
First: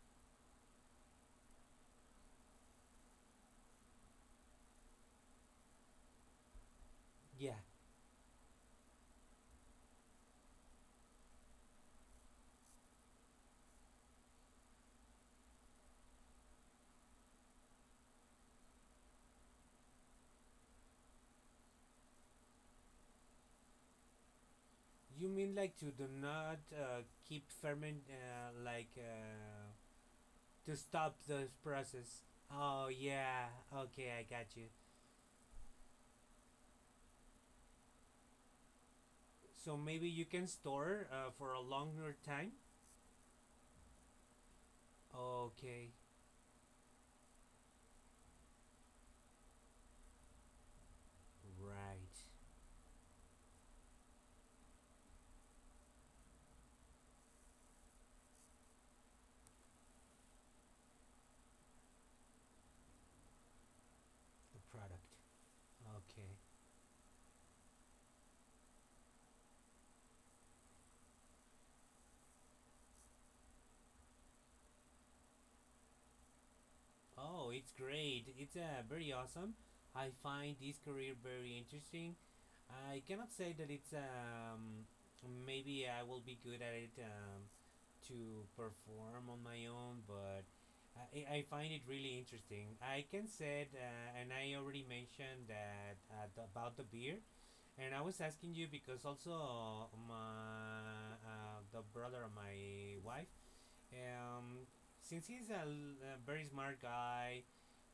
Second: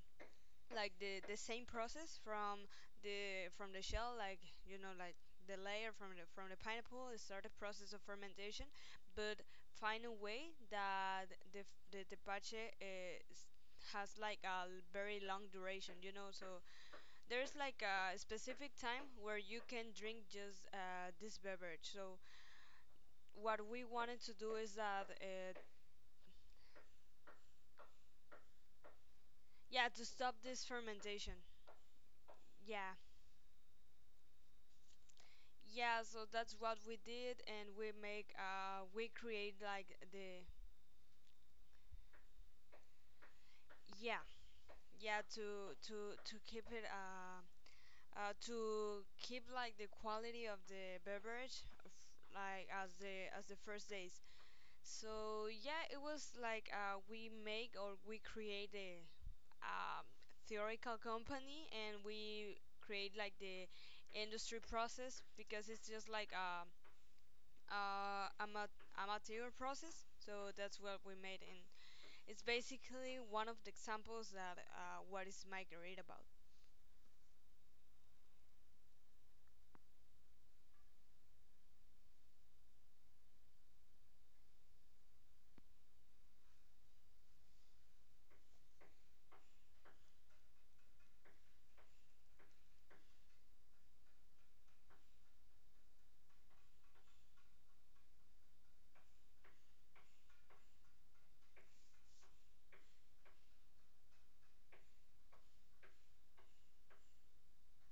S2: like the same process from the— from the shell. Like, you know, like the layer from the pineapple, it start the
S1: Yeah.
S2: process of fermentation, but find a way that the tepache is— has, like, a very long duration, you know. So there's, like, a specific time where you can drink just, this beverage. So what we wanted to do is that,
S1: You mean like to do not keep ferment,
S2: yeah, to stop this
S1: to stop
S2: fermentation.
S1: this process. Oh,
S2: Yeah,
S1: yeah. Okay, I got you.
S2: yeah. So that's what we did, and we create
S1: So
S2: like
S1: maybe you
S2: the—
S1: can store for a longer time?
S2: yeah, yeah, to
S1: Okay.
S2: to to keep it, to keep like the quality of the beverage,
S1: Right.
S2: like as the first days. So yeah, it was like, we make, or we create a, um theoretical company, and we create like the
S1: The
S2: industry
S1: product.
S2: process, because it's just
S1: Okay.
S2: like, amateur process. So that's what we made, and it's basically one of the examples that, what is my grade about.
S1: Oh, it's great. It's very awesome. I find this career very interesting. I cannot say that it's maybe I will be good at it to perform on my own, but I find it really interesting. I can say it, and I already mentioned that about the beer. And I was asking you because also my the brother of my wife, um, since he's a very smart guy,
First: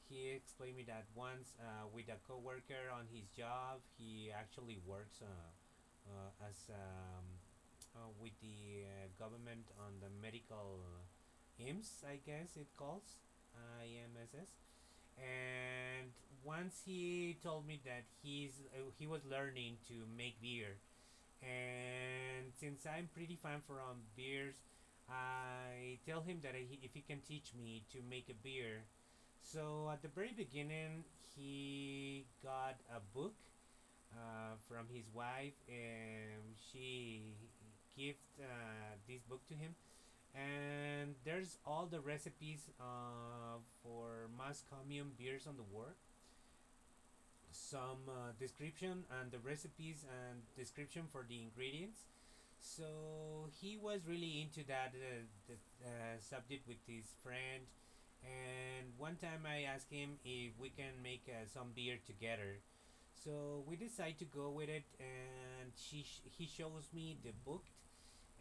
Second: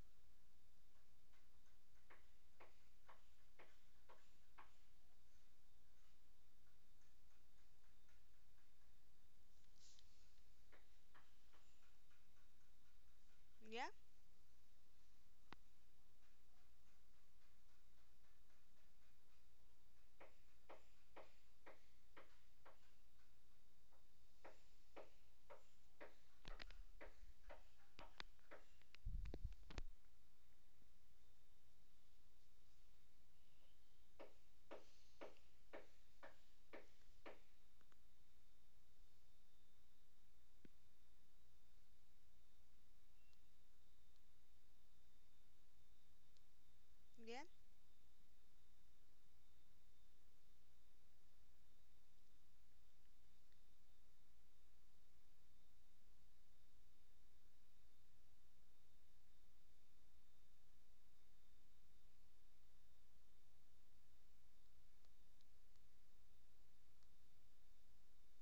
S1: he explained me that once with a coworker on his job. He actually works as with the government on the medical IMSS, I guess it calls.
S2: Yeah,
S1: IMSS. And once he told me that he was learning to make beer, and since I'm pretty fan from beers, I tell him that if he can teach me to make a beer. So at the very beginning, he got a book from his wife, and she gift this book to him, and there's all the recipes for mass commune beers on the world,
S2: yeah.
S1: some description and the recipes and description for the ingredients. So he was really into that subject with his friend. And one time I asked him if we can make some beer together. So we decide to go with it, and he shows me the book,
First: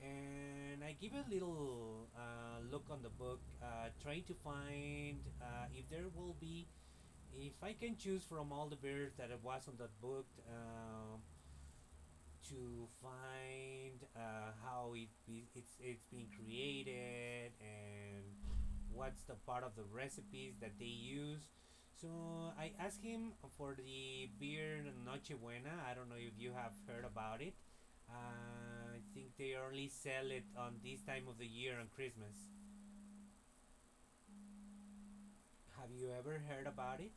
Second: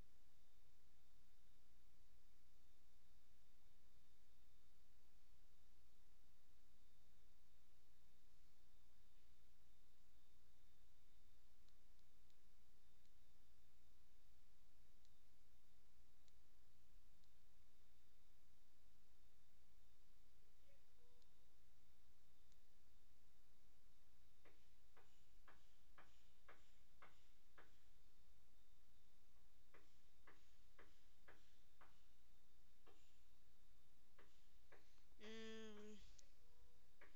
S1: and I give a little look on the book, trying to find if there will be, if I can choose from all the beers that I was on that book, to find it's being created, and what's the part of the recipes that they use. So I asked him for the beer Nochebuena. I don't know if you have heard about it. I think they only sell it on this time of the year, on Christmas. Have
S2: Mm,
S1: you ever heard about it?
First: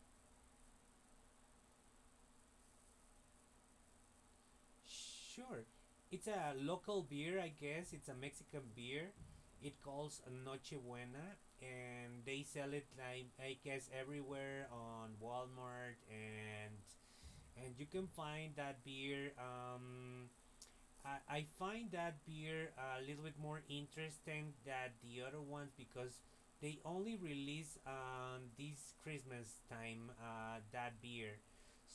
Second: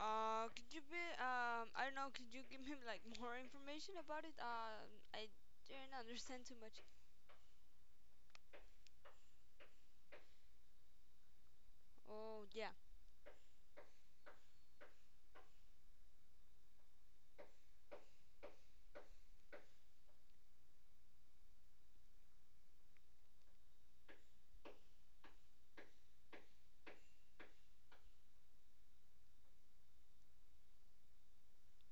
S2: could you be? I don't know, could you give me, like, more information about it? I
S1: Sure.
S2: didn't
S1: It's
S2: understand
S1: a
S2: too much.
S1: local beer, I guess. It's a Mexican beer. It calls Noche Buena, and they
S2: Oh yeah,
S1: sell it, like, I guess, everywhere on Walmart, and you can find that beer I find that beer a little bit more interesting than the other ones because they only release this Christmas time that beer.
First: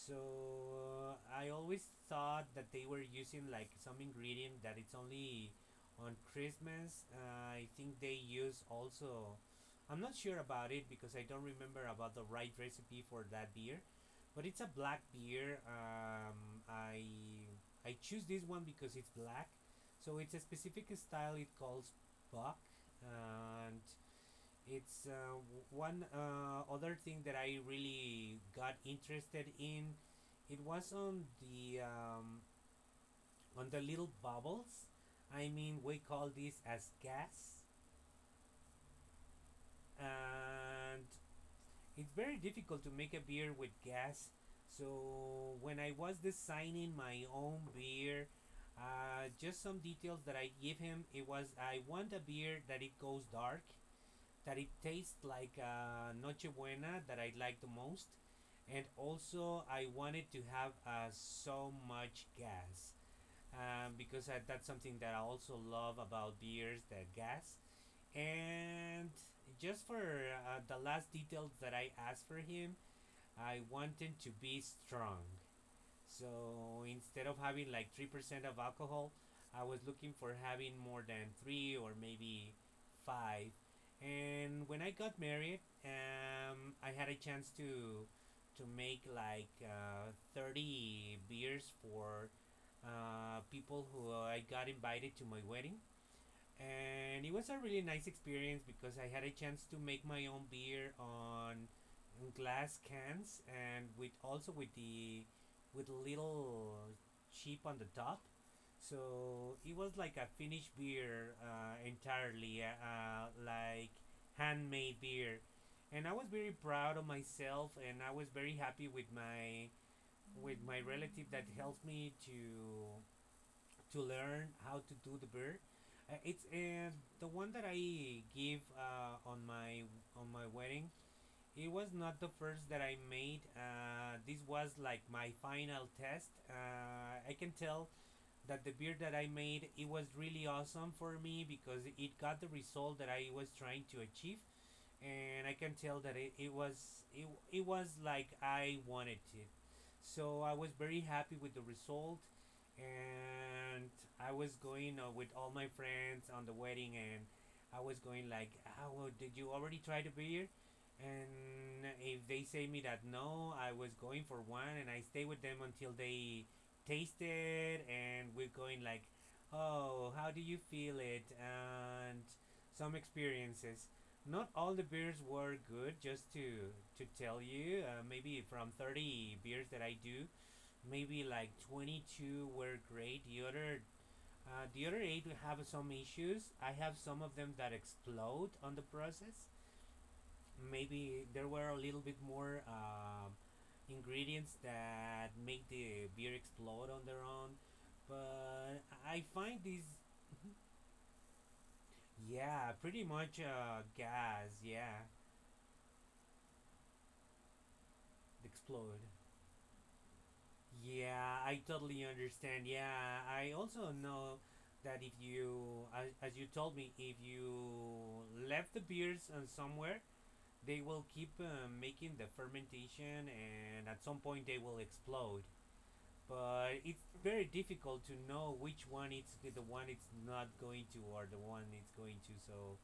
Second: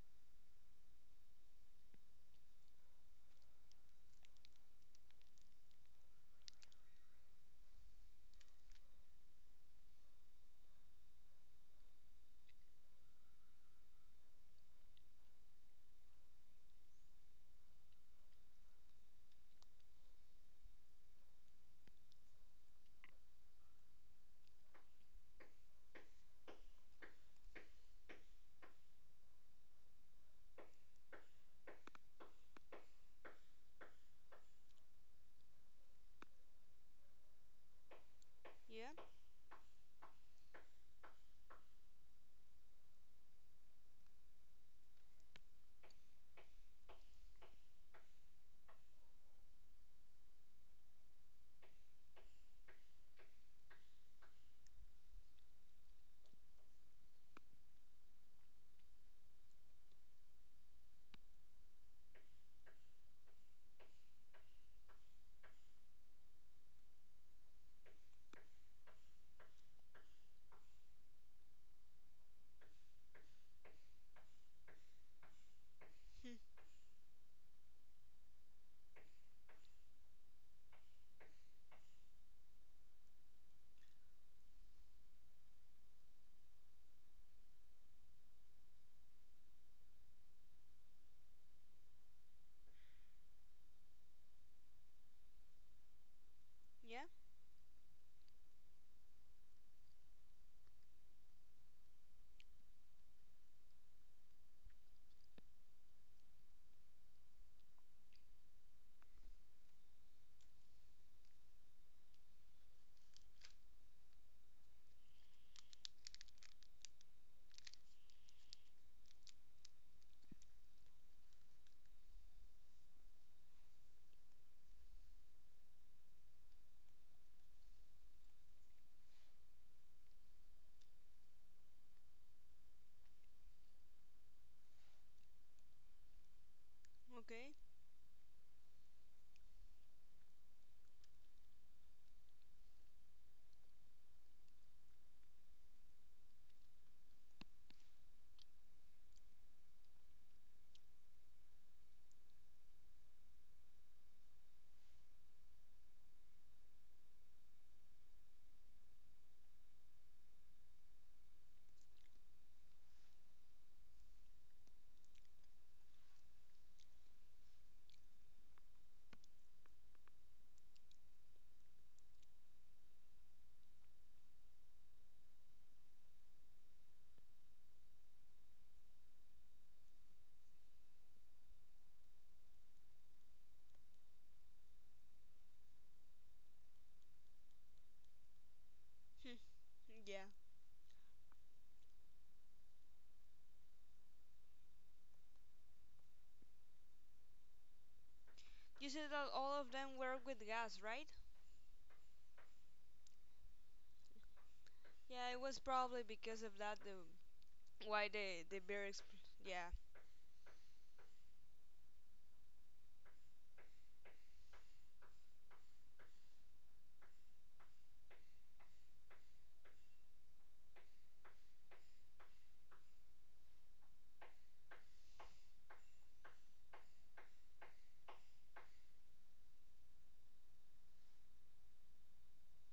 S1: So I always thought that they were using like some ingredient that it's only on Christmas. I think they use also. I'm not sure about it because I don't remember about the right recipe for that beer, but it's a black beer. I choose this one because it's black. So it's a specific style, it calls buck. And it's one other thing that I really got interested in. It was on the little bubbles. I mean, we call this as gas,
S2: yeah,
S1: and it's very difficult to make a beer with gas. So when I was designing my own beer, just some details that I give him. It was, I want a beer that it goes dark, that it tastes like nochebuena, that I like the most, and also I wanted to have so much gas, because that's something that I also love about beers, that gas. And just for the last details that I asked for him, I wanted to be strong.
S2: hmm,
S1: So instead of having like 3% of alcohol, I was looking for having more than 3, or maybe 5. And when I got married, I had a chance to make like 30 beers for people who I got invited to my wedding.
S2: yeah.
S1: And it was a really nice experience, because I had a chance to make my own beer on glass cans, and with also with the with little chip on the top. So it was like a finished beer entirely, like handmade beer. And I was very proud of myself, and I was very happy with my relative that helped me to learn how to do the bird. It's the one that I give on my wedding. It was not the first that I made. This was like my final test. I can
S2: Okay,
S1: tell that the beer that I made, it was really awesome for me, because it got the result that I was trying to achieve, and I can tell that it was, it was like I wanted it. So I was very happy with the result, and I was going with all my friends on the wedding, and I was going like, "Oh, well, did you already try the beer?" And if they say me that no, I was going for one, and I stay with them until they tasted, and we're going like, "Oh, how do you feel it?" And some experiences, not all the beers were good. Just to tell you, maybe from 30 beers that I do, maybe like 22 were great. The other eight have some issues. I have some of them that explode on the process.
S2: hmm, yeah.
S1: Maybe there were a little bit more ingredients that make the beer explode on their own. But
S2: You
S1: I
S2: said that
S1: find
S2: all
S1: these,
S2: of them work with gas, right?
S1: yeah, pretty much gas, yeah,
S2: Yeah, it was probably because of that, the— why the beer
S1: explode.
S2: Yeah,
S1: Yeah, I totally understand. Yeah, I also know that if you, as you told me, if you left the beers on somewhere, they will keep making the fermentation, and at some point they will explode. But it's very difficult to know which one it's the one it's not going to, or the one it's going to. So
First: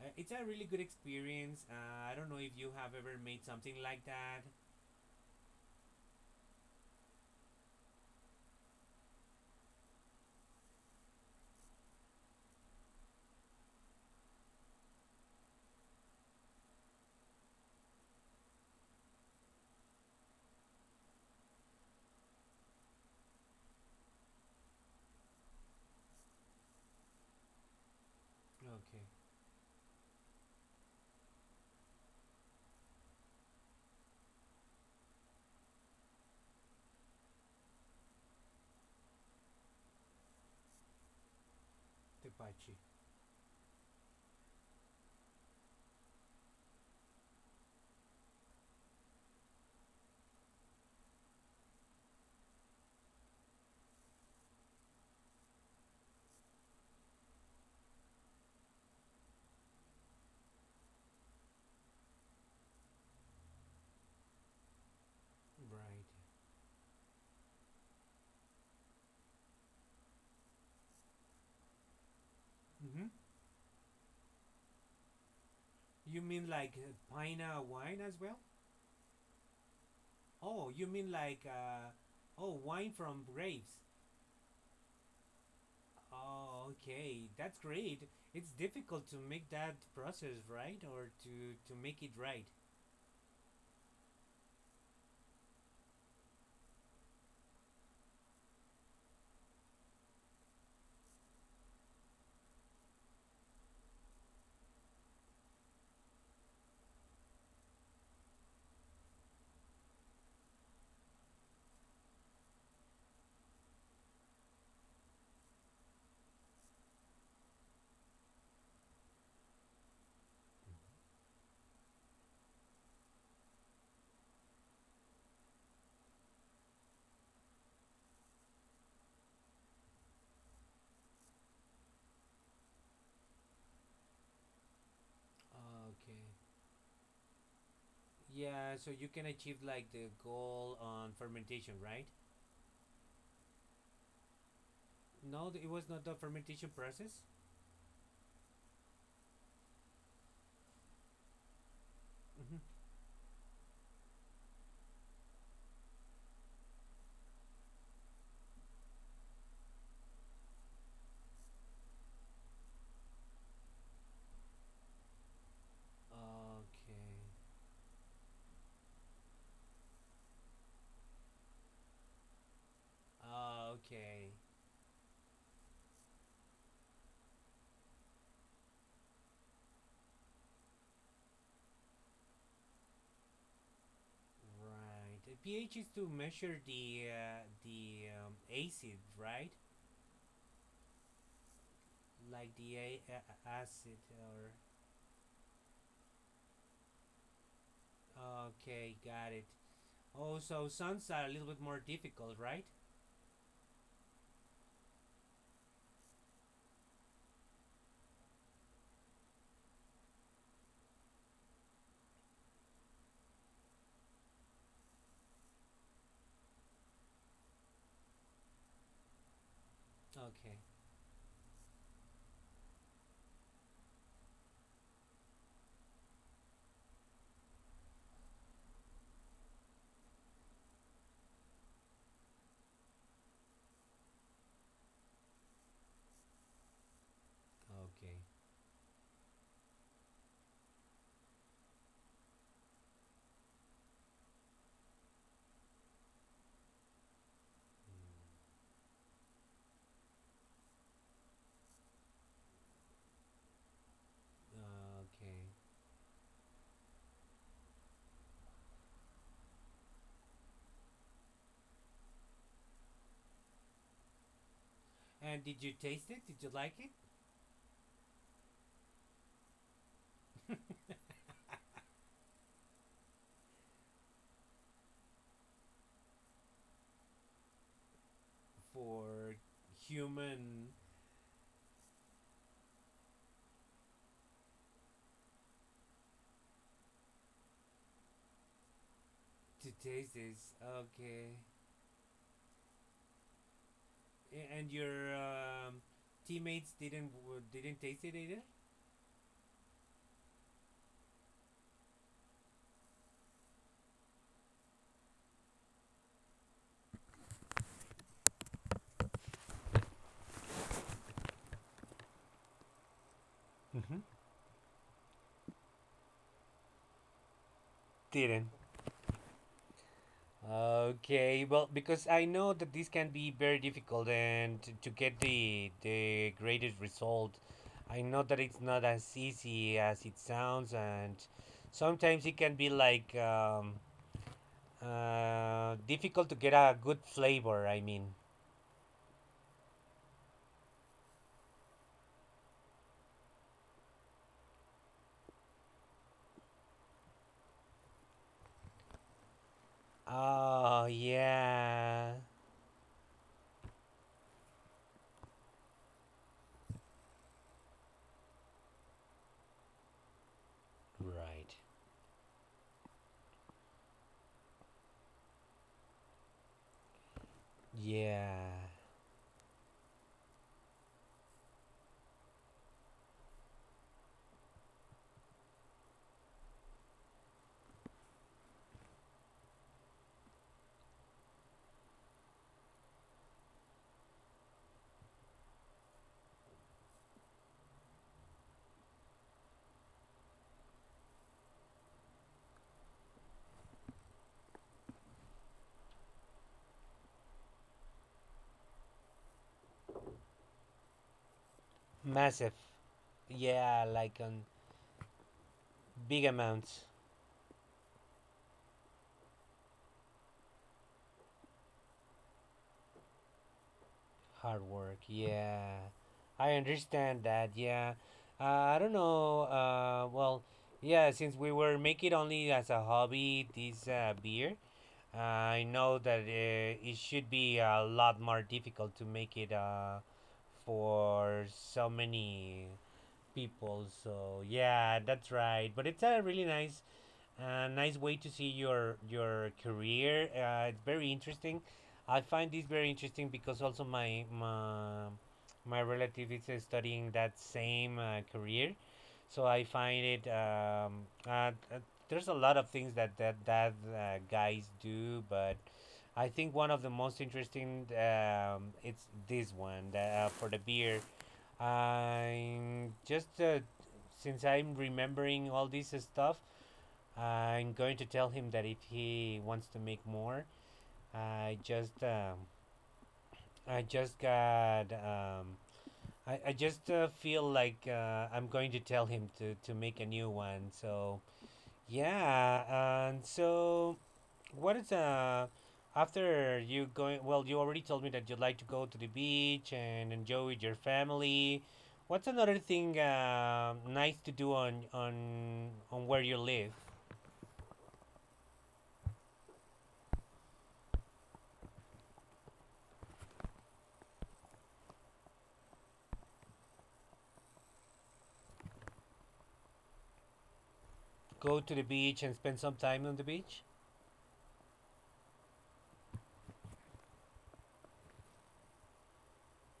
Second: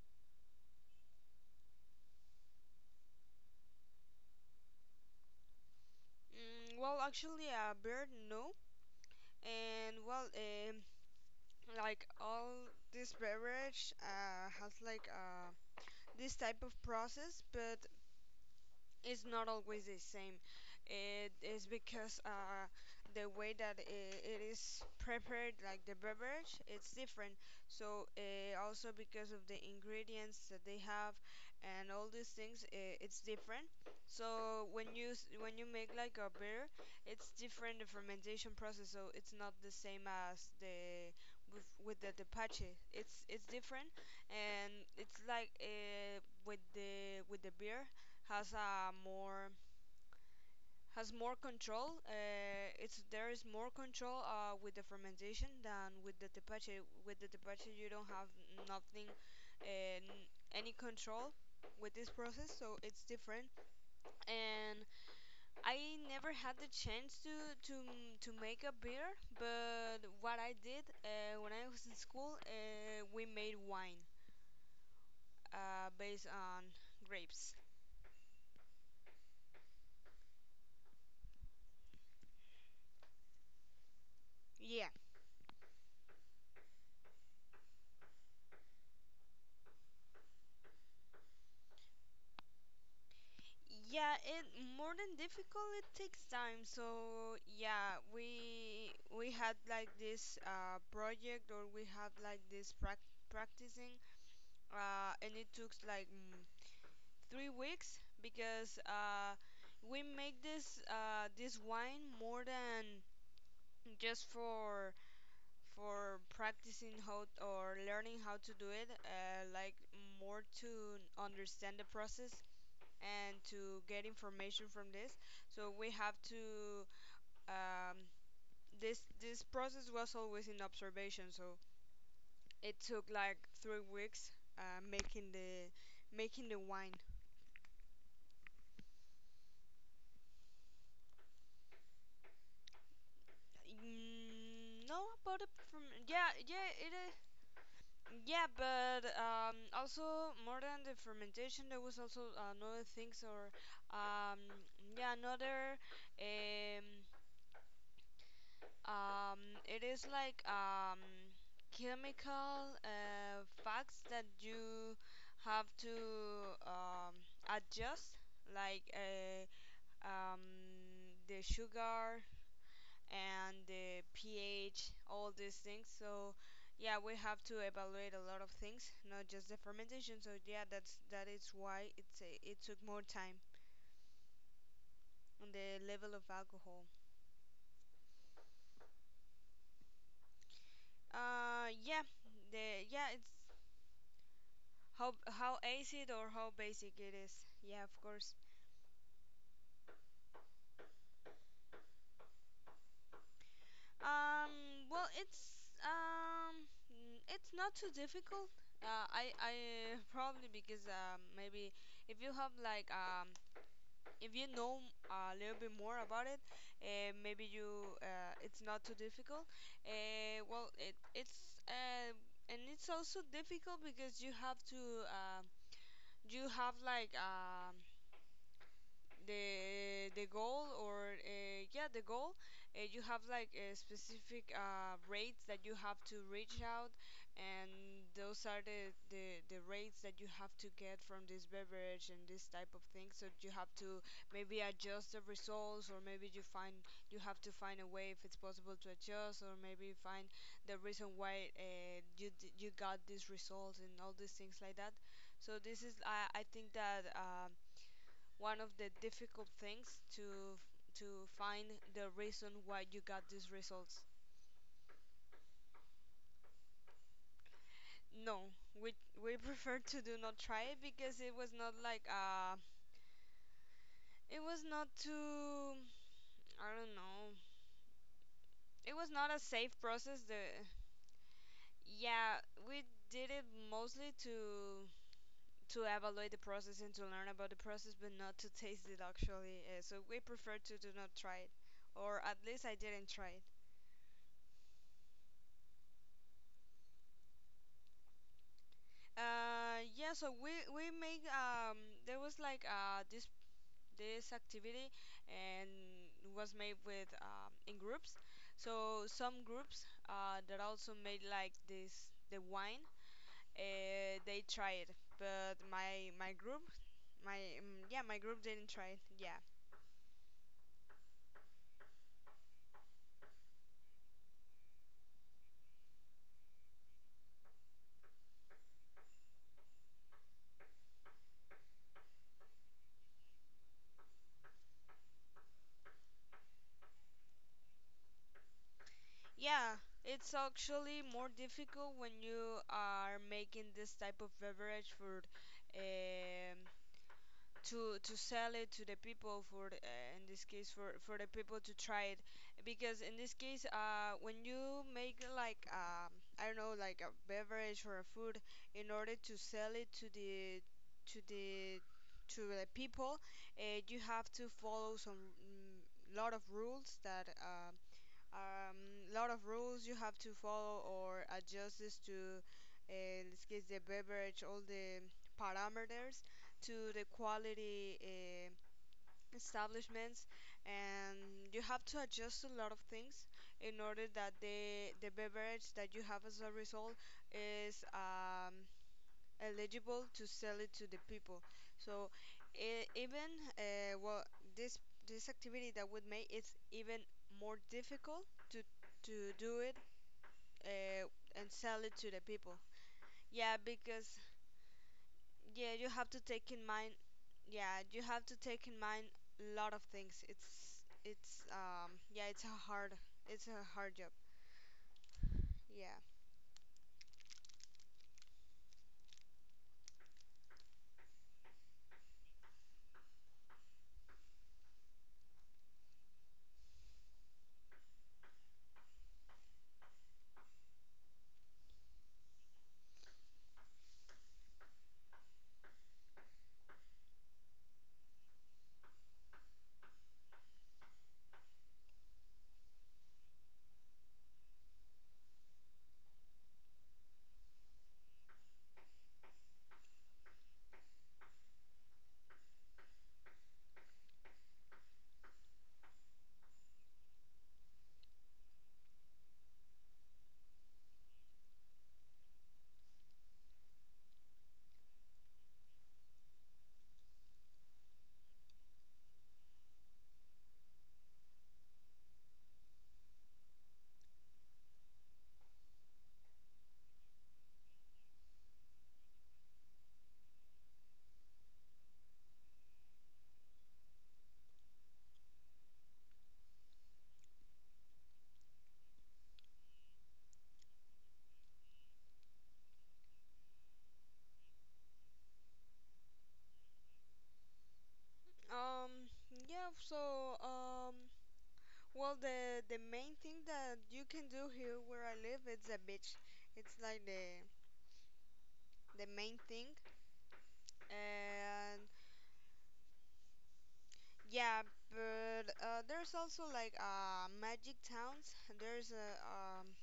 S1: it's a really good experience. I don't know if you have ever made something like that.
S2: mm, well, actually, a beer, no. And well, like all this beverage, has like, this type of process, but it's not always the same. It is because, the way that it is prepared, like the beverage, it's different. So, also
S1: Okay,
S2: because of the ingredients that they have and all these things, it's different. So when you when you make like a beer, it's different, the fermentation process. So it's not the same as the— with the
S1: tepache.
S2: tepache. It's different, and it's like with the beer has a more has more control. It's There is more control with the fermentation than with the tepache. With the tepache, you don't have nothing, uh, any control with this process, so it's different. And I
S1: Right.
S2: never had the chance to to to make a beer, but what I did when I was in school,
S1: Mm-hmm.
S2: we made wine
S1: You
S2: based
S1: mean
S2: on
S1: like
S2: grapes.
S1: pina wine as well? Oh, you mean like oh wine from grapes?
S2: Yeah,
S1: Oh, okay, that's great. It's difficult to make that process right, or to make it right.
S2: yeah, it more than difficult. It takes time. So yeah, we had like this project, or we have like this practicing, and it took like 3 weeks because we make this this wine more than just for practicing how or learning how to do it. Like more to understand the process and to get information from this. So we have to um, this process was always in observation. So it took like 3 weeks uh, making the
S1: Okay.
S2: making the wine.
S1: Yeah, so you can achieve like the goal on fermentation, right?
S2: No, about
S1: No,
S2: it
S1: it
S2: from
S1: was not the
S2: yeah yeah
S1: fermentation
S2: it is
S1: process.
S2: yeah, but also more than the fermentation, there was also
S1: Mm-hmm.
S2: another things or um, yeah another um, Um, it is like chemical facts that you have to
S1: Okay.
S2: adjust, like um, the sugar and the
S1: Okay.
S2: pH, all these things. So yeah, we have to evaluate a lot of things, not just the fermentation. So yeah, that is why it's it took more time
S1: Right. The
S2: on
S1: pH
S2: the
S1: is to
S2: level of
S1: measure
S2: alcohol.
S1: the acid, right?
S2: Yeah,
S1: like the
S2: the
S1: a-
S2: yeah, it's
S1: Acid or
S2: how acid or how basic it is? Yeah, of course.
S1: okay, got it. Oh, so suns are a little bit more difficult, right?
S2: Well, it's it's not too difficult. I probably because maybe if you have like if you know a little bit more about it, maybe you it's not too difficult.
S1: Okay.
S2: Well, it it's and it's also difficult because you have to um you have like the goal or yeah the goal, you have like a specific rates that you have to reach out, and
S1: Okay.
S2: those are the rates that you have to get from this beverage and this type of thing, so you have to maybe adjust the results or maybe you find you have to find a way if it's possible to adjust or maybe find the reason why you you got these results and all these things like that.
S1: Mm. Okay,
S2: So this is I think that one of the difficult things to find the reason why you got these results.
S1: and did you taste it, did you like it
S2: No, we prefer to do not try it because it was not like it was not too I don't know. It was
S1: for
S2: not a safe process. The
S1: human
S2: yeah, we did it mostly to evaluate the process and to learn about the process, but not to taste it
S1: to
S2: actually. So
S1: taste
S2: we
S1: this?
S2: prefer to do not
S1: Okay,
S2: try it, or at least I didn't try it.
S1: and your teammates didn't taste it either.
S2: Yeah, so we make there was like this this activity and was made with in groups. So some groups that also made like this the wine
S1: Mm-hmm.
S2: they tried, but my group my yeah my group
S1: Didn't.
S2: didn't try it. Yeah,
S1: Okay, well, because I know that this can be very difficult and to get the greatest result, I know that it's not as easy as it sounds, and sometimes it can be like difficult to get a good flavor. I mean,
S2: yeah, it's actually more difficult when you are making this type of beverage for um to sell it to the people for in this case
S1: oh
S2: for the people to try
S1: yeah,
S2: it, because in this case when you make like I don't know like a beverage or a food in order to sell it to the to
S1: right,
S2: the to the people, you have to follow some lot of rules that
S1: yeah,
S2: um, lot of rules you have to follow or adjust this to, let's get the beverage, all the parameters to the quality establishments, and you have to adjust a lot of things in order that the beverage that you have as a result is eligible to sell it to the people. So even well, this this activity that would make it even more difficult to to do it, uh, and sell it to the
S1: massive,
S2: people. Yeah,
S1: yeah, like
S2: because
S1: on
S2: yeah, you have to
S1: big
S2: take in
S1: amounts.
S2: mind. Yeah, you have to take in mind a lot of things. It's yeah, it's a hard job.
S1: Hard work, yeah.
S2: Yeah.
S1: I understand that, yeah. Uh, I don't know, well, yeah, since we were making only as a hobby this beer, I know that it should be a lot more difficult to make it for so many people. So, yeah, that's right. But it's a really nice nice way to see your career. It's very interesting. I find this very interesting because also my relative is studying that same career, so I find it. There's a lot of things that that guys do, but I think one of the most interesting it's this one that, for the beer. I'm just since I'm remembering all this stuff. I'm going to tell him that if he wants to make more, I just um, I just got um, I just feel like I'm going to tell him to make a new one. So yeah, and so what is after you going? Well, you already told me that you'd like to go to the beach and enjoy with your family. What's another thing nice to do on on where you live?
S2: Um yeah, so well, the main thing that you can do here where I live, it's a beach. It's like the main thing,
S1: Go to
S2: and
S1: the beach and spend some time on the beach?
S2: yeah, but there's also like magic towns. There's a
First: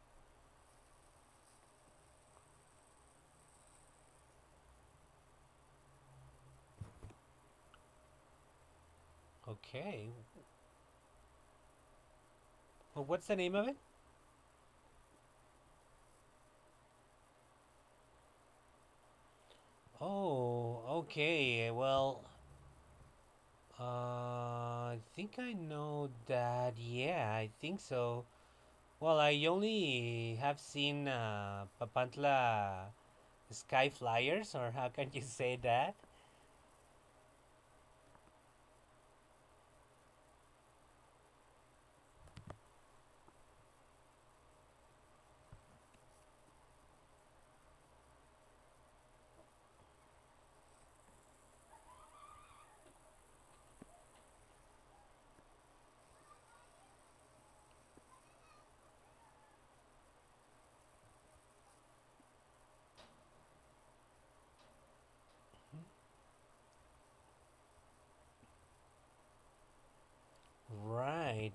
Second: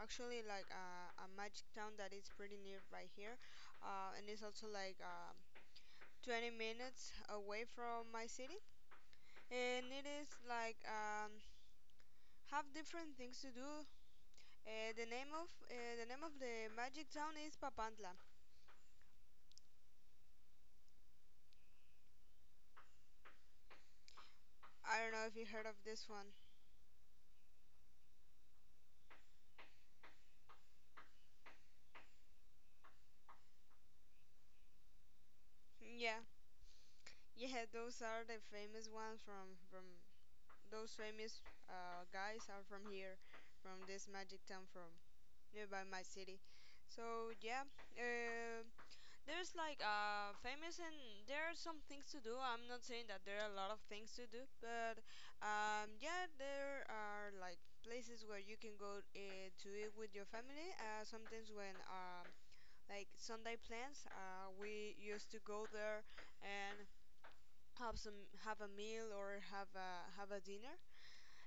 S2: actually like a magic town that is pretty near right here, and it's also like 20 minutes away from my city, and it
S1: Okay.
S2: is like have
S1: Well,
S2: different
S1: what's
S2: things
S1: the
S2: to
S1: name
S2: do.
S1: of it?
S2: The name of the magic town is Papantla.
S1: Oh, okay. Well,
S2: I
S1: I
S2: don't know if you
S1: think I
S2: heard of this
S1: know
S2: one.
S1: that. Yeah, I think so. Well, I only have seen Papantla sky flyers, or how can you say that?
S2: Yeah, yeah, those are the famous ones from those famous guys are from here, from this magic town from nearby my city. So yeah, um there's like famous and there are some things to do. I'm not saying that there are a lot of things to do, but yeah, there are like places where you can go to eat with your family. Sometimes when like Sunday plans. We used to go there and have some have a meal or have a dinner.
S1: Right.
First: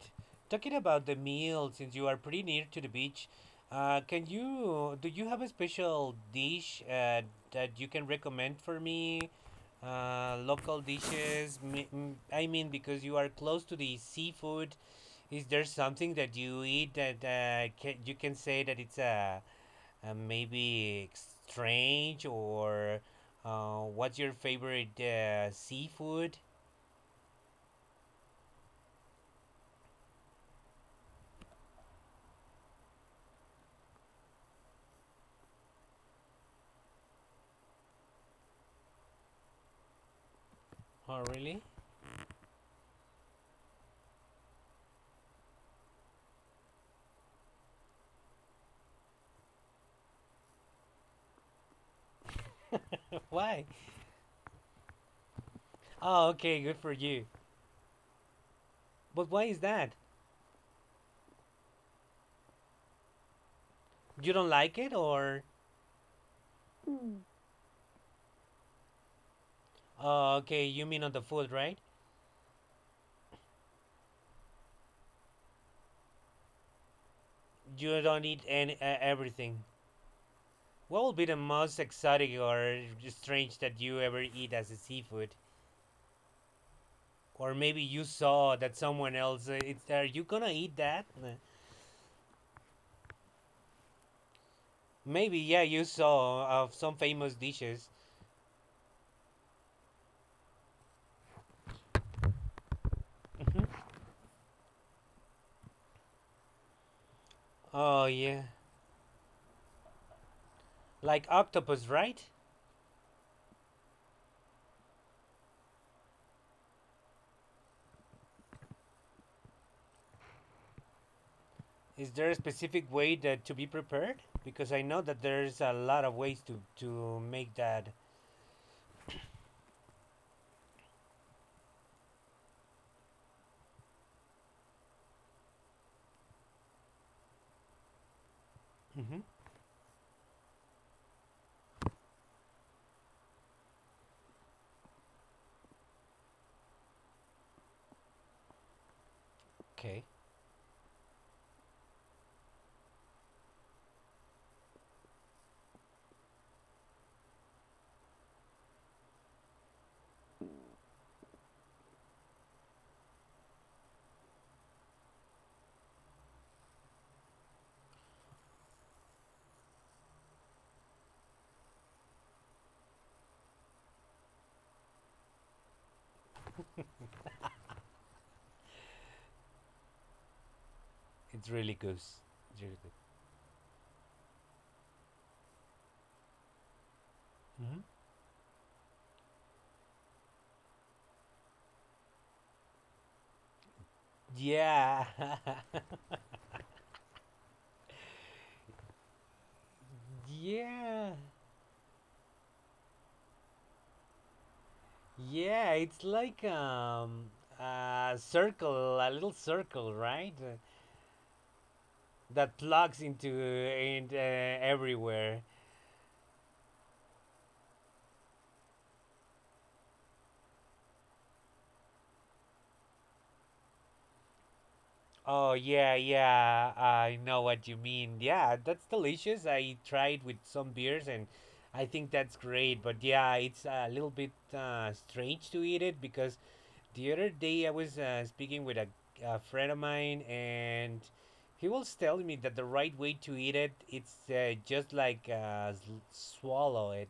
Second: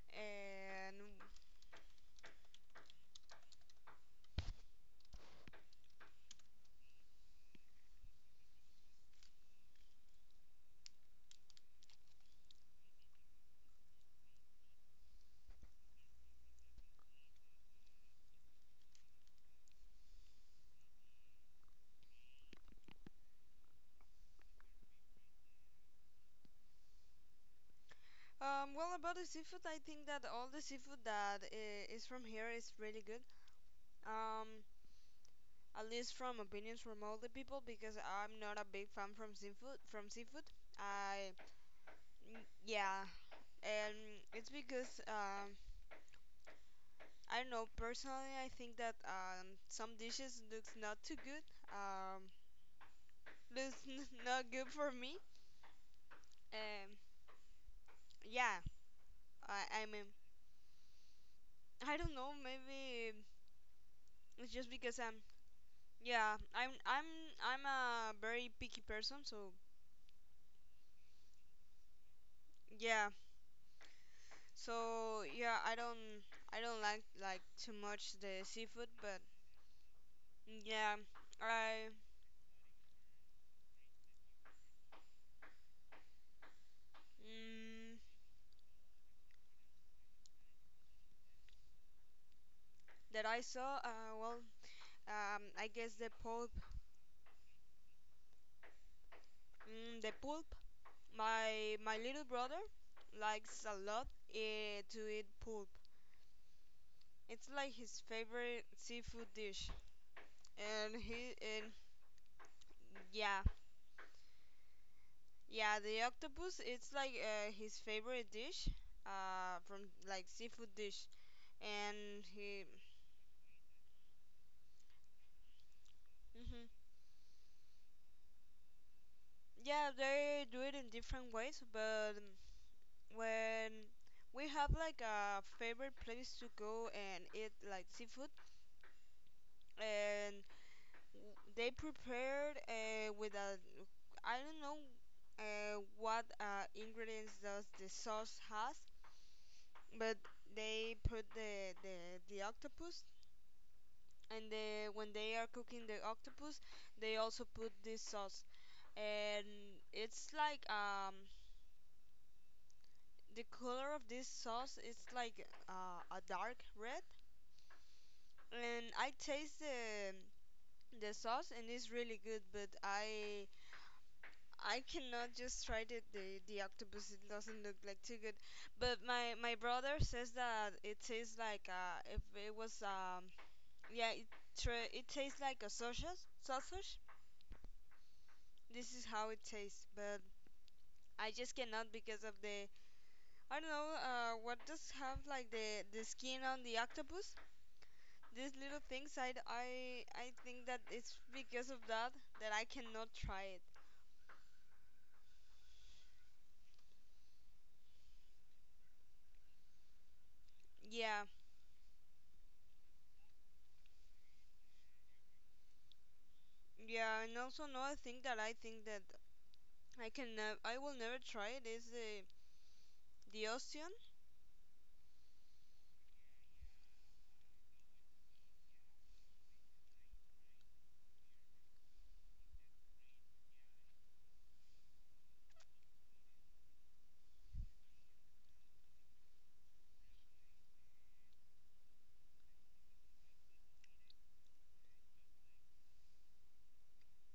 S1: Talking
S2: And
S1: about the meal, since you are pretty near to the beach, can you, do you have a special dish that you can recommend for me? Local dishes. I mean, because you are close to the seafood, is there something that you eat that can, you can say that it's a, maybe strange, or what's your favorite seafood?
S2: well, about the seafood, I think that all the seafood that is from here is really good. Um, at least from opinions from all the people, because I'm not a big fan from seafood. From seafood,
S1: Oh,
S2: I
S1: really?
S2: yeah, and it's because I don't know personally. I think that some dishes looks not too good. Um,
S1: Why?
S2: That's not good for me.
S1: Oh, okay, good for
S2: Um,
S1: you.
S2: yeah,
S1: But why is
S2: I
S1: that?
S2: mean, I don't know. Maybe
S1: You don't
S2: it's just
S1: like it,
S2: because I'm.
S1: or
S2: Yeah, I'm. I'm. I'm a very picky person. So
S1: oh, okay, you mean on the food, right?
S2: yeah. So yeah, I don't. I don't like too
S1: You
S2: much
S1: don't eat
S2: the
S1: any
S2: seafood, but
S1: everything.
S2: yeah,
S1: What would be the most
S2: I.
S1: exotic or strange that you ever eat as a seafood? Or maybe
S2: Mm,
S1: you saw that someone else. It's, are you gonna eat that?
S2: that I saw. Well,
S1: Maybe yeah,
S2: I
S1: you
S2: guess the
S1: saw
S2: pulp.
S1: of some famous dishes.
S2: The pulp. My little brother likes
S1: Mhm.
S2: a lot to eat pulp. It's like his
S1: Oh yeah,
S2: favorite seafood dish, and
S1: like
S2: he and
S1: octopus, right?
S2: yeah, yeah. The octopus. It's like his favorite dish, from like seafood dish,
S1: Is
S2: and
S1: there a
S2: he.
S1: specific way that to be prepared? Because I know that there's a lot of ways
S2: Hmm,
S1: to make that.
S2: yeah, they do it in different ways, but when we have like a favorite place to go and eat like seafood,
S1: Mm-hmm.
S2: and they prepared with a I don't know what ingredients does the sauce has, but
S1: Okay,
S2: they put the octopus and the, when they are cooking the octopus, they also put this sauce, and it's like the color of this sauce is like a dark red, and I taste the sauce and it's really good, but I cannot just try it. The octopus it doesn't look like too good, but my brother says that it tastes like
S1: it's really good.
S2: if it was
S1: It's really good.
S2: yeah it it tastes like a sausage sausage.
S1: Mm-hmm.
S2: This is how it tastes, but I just cannot because of the I don't know what does have
S1: Yeah,
S2: like the skin on the octopus. These little things I d- I think that it's
S1: yeah,
S2: because of that that I cannot try it.
S1: yeah. It's like a circle, a little circle, right?
S2: Yeah.
S1: That plugs into and everywhere.
S2: Yeah, and also another thing that I think that I can I will never try it. Is the Ocean?
S1: Oh yeah, yeah. I know what you mean. Yeah, that's delicious. I tried with some beers and I think that's great. But yeah, it's a little bit strange to eat it because the other day, I was speaking with a friend of mine, and he was telling me that the right way to eat it, it's just like swallow it,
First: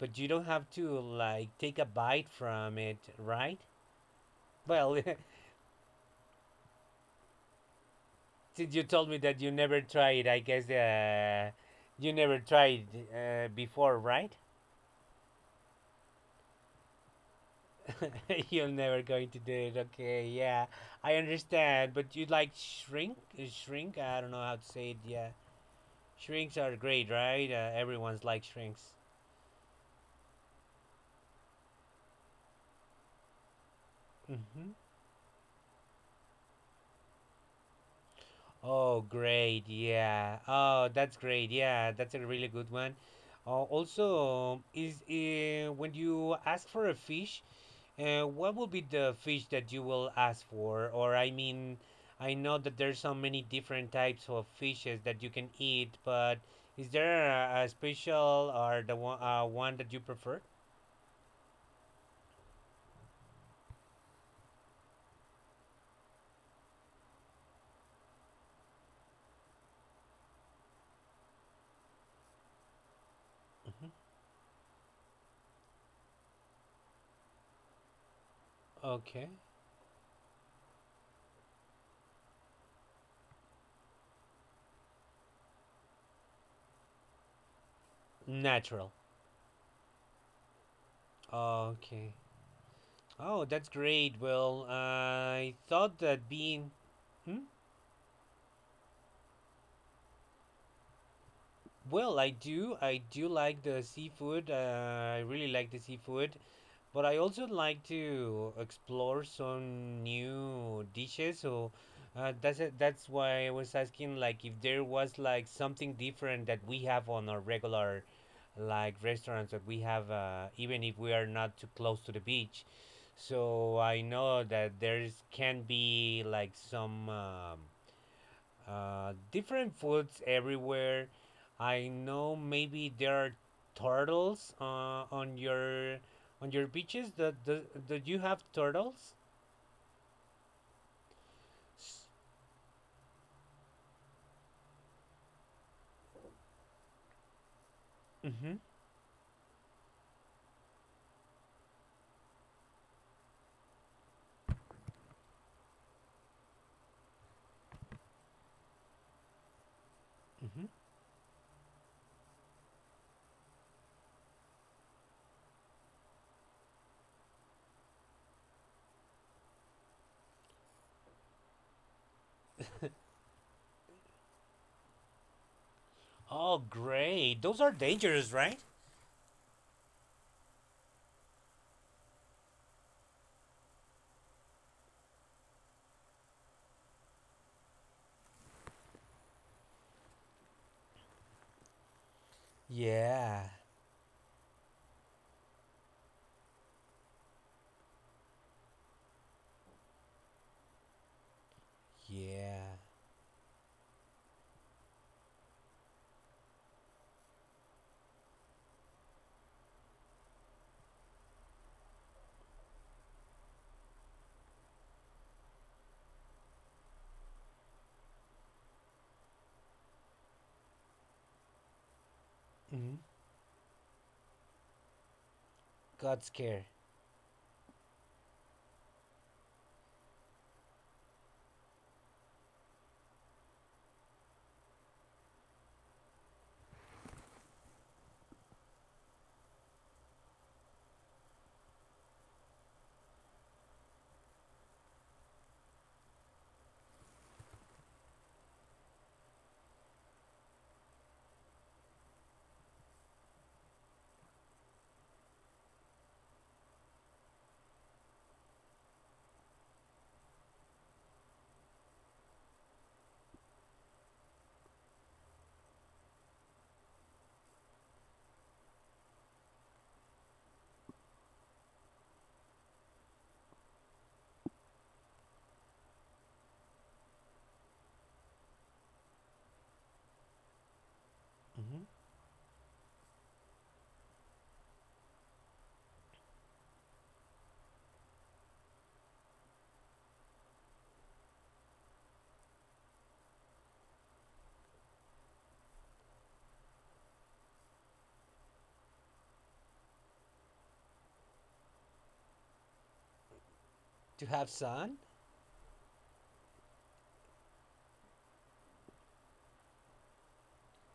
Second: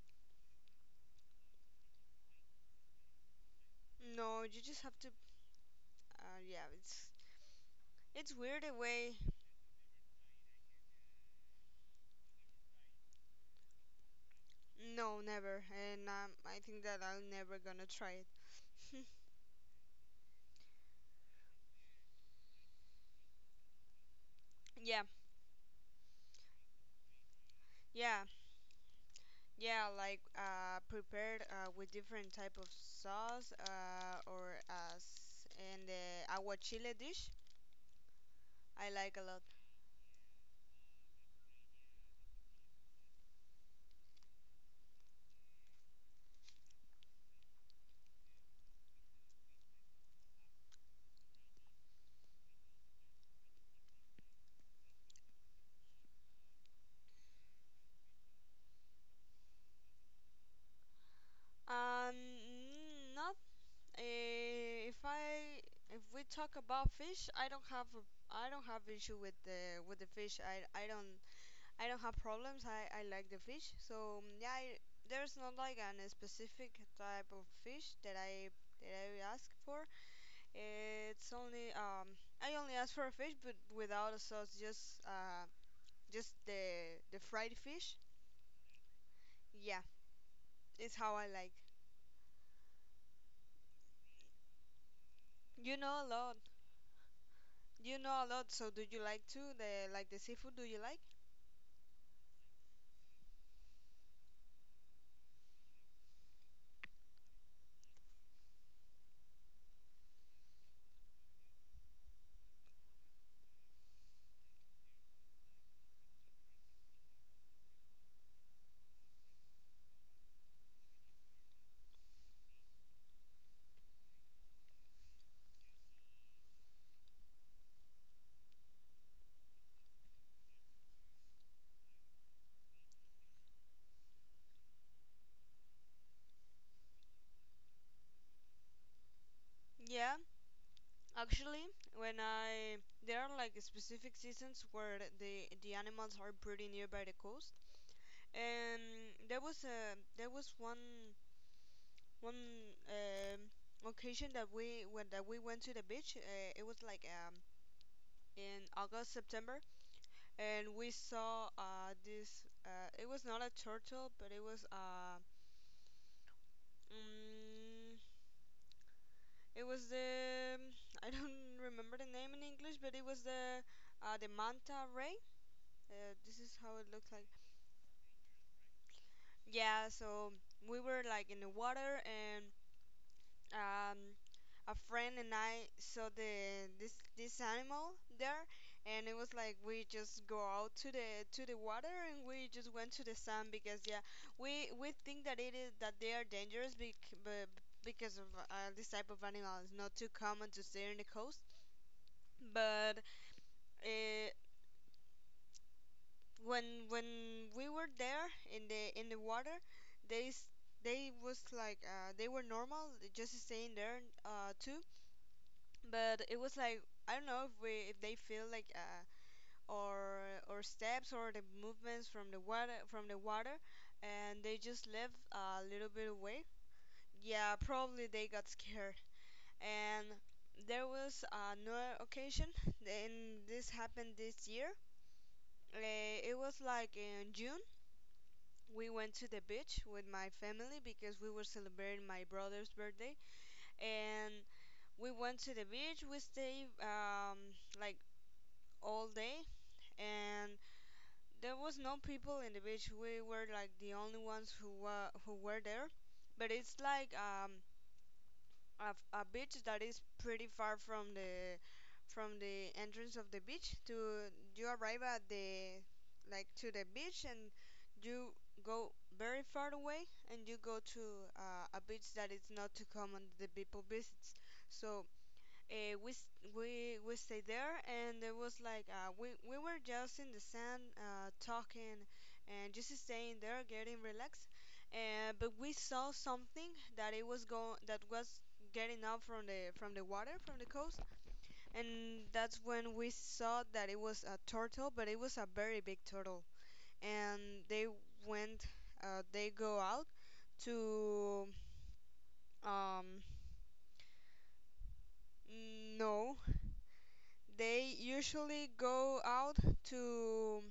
S1: but you don't have to like take a bite from it, right?
S2: No, you just have
S1: Well,
S2: to. Yeah, it's weird
S1: since
S2: the
S1: you told me
S2: way.
S1: that you never tried, I guess you never tried before, right?
S2: No, never. And I think that I'm never gonna try it.
S1: You're never going to do it. Okay, yeah, I understand, but you like shrink. I don't know how to say it.
S2: Yeah,
S1: Yeah. Shrinks are great, right?
S2: yeah,
S1: Everyone's like shrinks.
S2: yeah. Like prepared with different type of sauce or
S1: Hmm.
S2: as in the agua chile dish. I
S1: Oh,
S2: like a lot.
S1: great. Yeah. Oh, that's great. Yeah, that's a really good one. Also, is when you ask for a fish, what will be the fish that you will ask for? Or I mean, I know that there's so many different types of fishes that you can eat, but is there a special or the one one that you prefer?
S2: Not if I if we talk about fish, I don't have a, I don't have issue with the fish. I don't have problems. I like the fish.
S1: Hmm.
S2: So yeah, I, there's not like an a specific type of fish that
S1: Okay.
S2: I ask for. It's only I only ask for a fish, but without a sauce, just the fried fish.
S1: Natural.
S2: Yeah, it's how I like.
S1: Okay. Oh, that's great. Well, I
S2: You
S1: thought
S2: know a
S1: that
S2: lot.
S1: being. Hmm?
S2: You know a lot. So do you like too the like the seafood? Do you like?
S1: Well, I do. I do like the seafood. I really like the seafood. But I also like to explore some new dishes. So that's it. That's why I was asking, like, if there was like something different that we have on our regular, like, restaurants that we have, even if we are not too close to the beach. So I know that there's can be like some. Different foods everywhere. I know maybe there are turtles on your on your beaches. Do you have turtles?
S2: Yeah, actually, when I there are like specific seasons where the animals are pretty nearby the coast,
S1: Mm-hmm.
S2: and there was a there was one one occasion that we when that we went to the beach. It was like in August September,
S1: Mm-hmm.
S2: and we saw this. It was not a turtle, but um, it was the I don't remember the name in English, but it was the manta ray. This is
S1: Oh,
S2: how it looks like.
S1: great. Those are dangerous, right?
S2: Yeah, so we were like in the water, and um, a friend and I saw the this this animal there, and it was like we just go out to the water, and we just went to the
S1: Yeah,
S2: sand because yeah, we think that it is that they are dangerous but because of this type of animal is not too common to see in the coast,
S1: yeah.
S2: but uh, when we were there in the water they s- they was like they were normal they just staying there too, but it was like I don't know if they feel like, or steps or the movements from the water
S1: Mm-hmm.
S2: from the water and they just left a little bit
S1: God's
S2: away.
S1: care.
S2: Yeah, probably they got scared. And there was another occasion, and this happened this year. It was like in June. We went to the beach with my family because we were celebrating my brother's birthday, and we went to the beach. We stayed, like, all day, and there was no people in the beach. We were like the only ones who were there. But it's like, a, a beach that is pretty far from the entrance of the beach, to you arrive at the, like, to the beach, and you go very far away, and you go to a beach that is not too common that the people visits, so we s- we stayed there, and it was like we were just in the sand,
S1: Mm-hmm.
S2: talking, and just staying there, getting relaxed. And but we saw something that it was going that was getting up from the water from the coast, and that's when we saw that it was a turtle, but it was a very big turtle. And went, they go out to um
S1: To have son?
S2: no. They usually go out to,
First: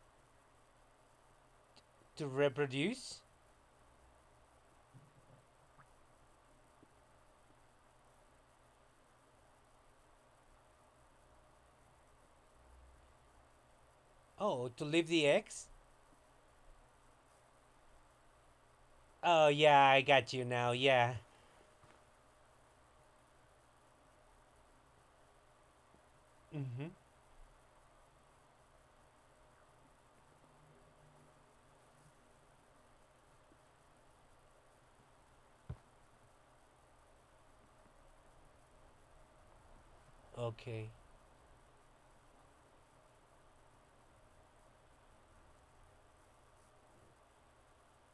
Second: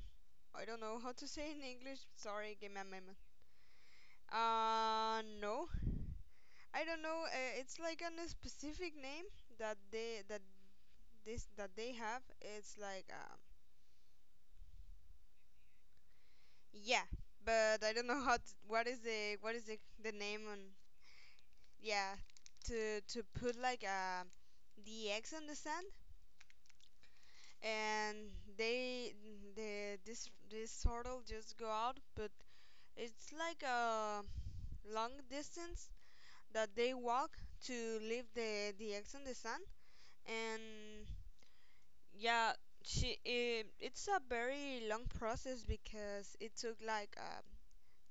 S2: I don't know how to say in English.
S1: To
S2: Sorry, give me a moment.
S1: reproduce?
S2: No, I don't know. It's like a specific name that this that they have. It's like,
S1: Oh, to leave the eggs?
S2: yeah, but I don't know how. To, what is the
S1: Oh,
S2: what is the
S1: yeah, I
S2: the
S1: got you
S2: name on,
S1: now, yeah.
S2: yeah, to put, like, the eggs in the sand,
S1: Mm-hmm.
S2: and they the this this turtle just go out, but it's like a long distance that they walk to leave the eggs in the sun,
S1: Okay.
S2: and yeah, it's a very long process because it took, like,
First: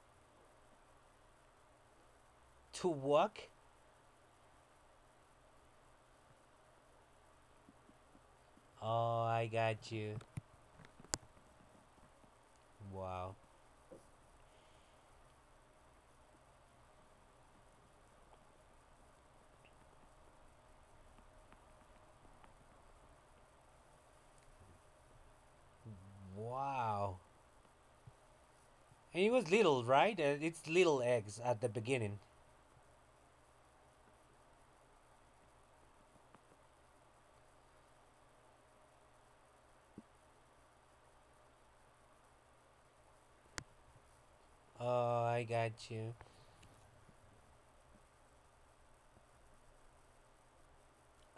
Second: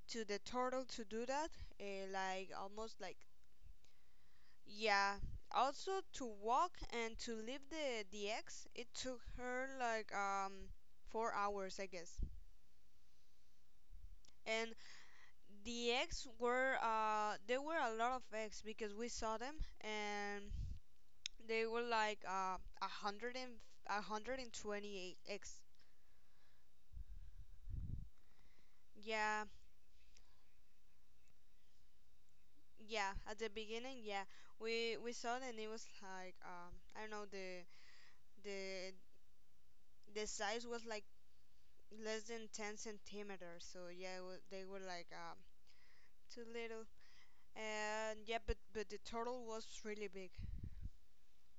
S2: to the turtle to do that, uh, like
S1: To
S2: almost like,
S1: walk?
S2: yeah, also to walk, and to leave the eggs it took
S1: Oh, I
S2: her
S1: got
S2: like,
S1: you.
S2: 4 hours, I guess.
S1: Wow.
S2: And the eggs were, there were a lot of eggs because we saw them, and they were like, 128 X.
S1: Wow. And
S2: Yeah,
S1: it was little, right? It's little eggs at the beginning.
S2: yeah. At the beginning, yeah, we saw that it was like, I don't know, the the size was like less than 10 centimeters. So yeah, they were like,
S1: Oh, I got you.
S2: too little. And yeah, but the turtle was really big.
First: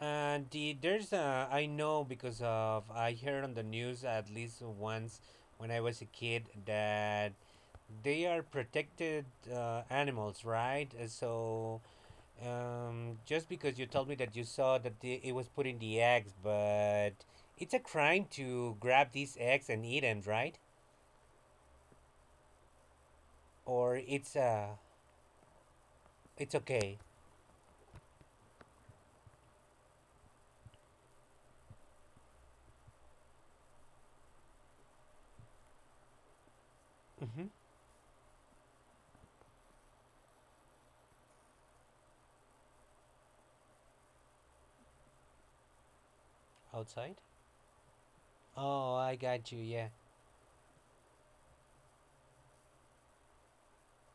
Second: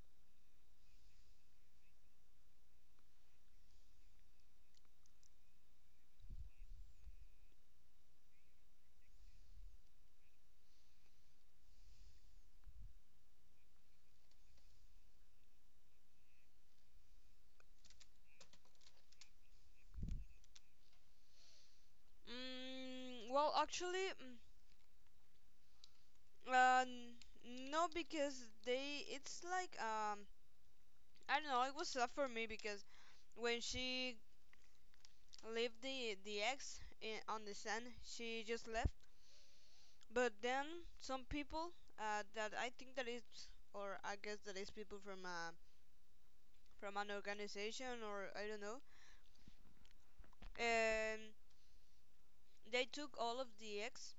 S1: And the, there's a, I know because of, I heard on the news at least once when I was a kid that they are protected animals, right? So, just because you told me that you saw that the, it was putting the eggs, but it's a crime to grab these eggs and eat them, right?
S2: Well,
S1: Or
S2: actually,
S1: it's a, it's
S2: uh,
S1: okay.
S2: n- no, because they, it's like, I don't know. It was tough for me because when she leave the eggs on
S1: Mm-hmm.
S2: the sand, she just left. But then some people, that I think that is, or I guess that is people from, from an
S1: Outside?
S2: organization, or I don't know,
S1: Oh, I got you, yeah.
S2: and they took all of the eggs.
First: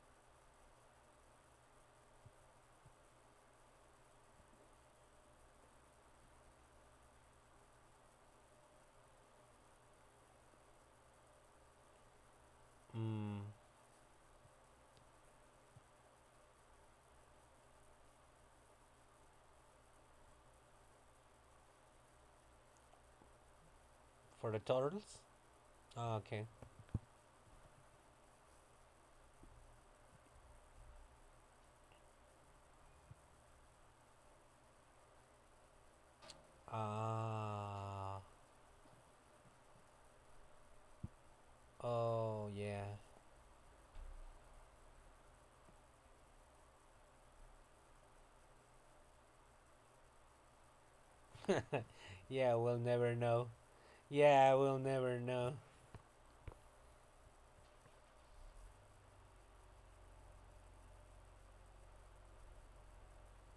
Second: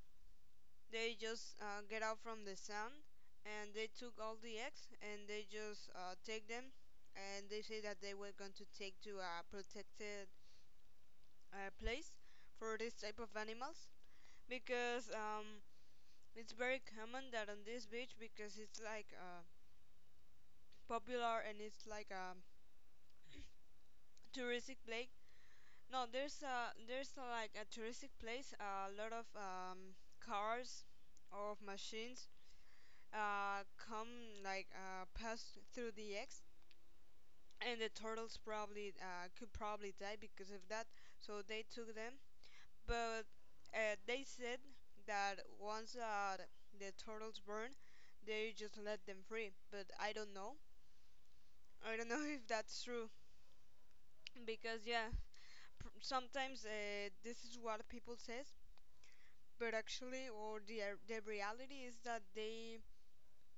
S2: They just get out from the sand, and they took all the eggs, and they just take them, and they say that they were going to take to a protected, place for this type of
S1: Mm,
S2: animals, because, it's very common that on this beach, because it's like, popular, and it's like a
S1: for the
S2: touristic place.
S1: turtles?
S2: No,
S1: Oh,
S2: there's
S1: okay.
S2: like a touristic place. A lot of, cars or machines come, like, pass through the X, and the
S1: Ah.
S2: turtles probably, could probably die because of that. So they took them,
S1: Oh, yeah.
S2: but they said that once, the turtles burn, they just let them free. But I don't know. I don't know if
S1: Yeah, we'll
S2: that's true,
S1: never know. Yeah, we'll
S2: because yeah,
S1: never know.
S2: sometimes, this is what people says, but actually, or the reality is that they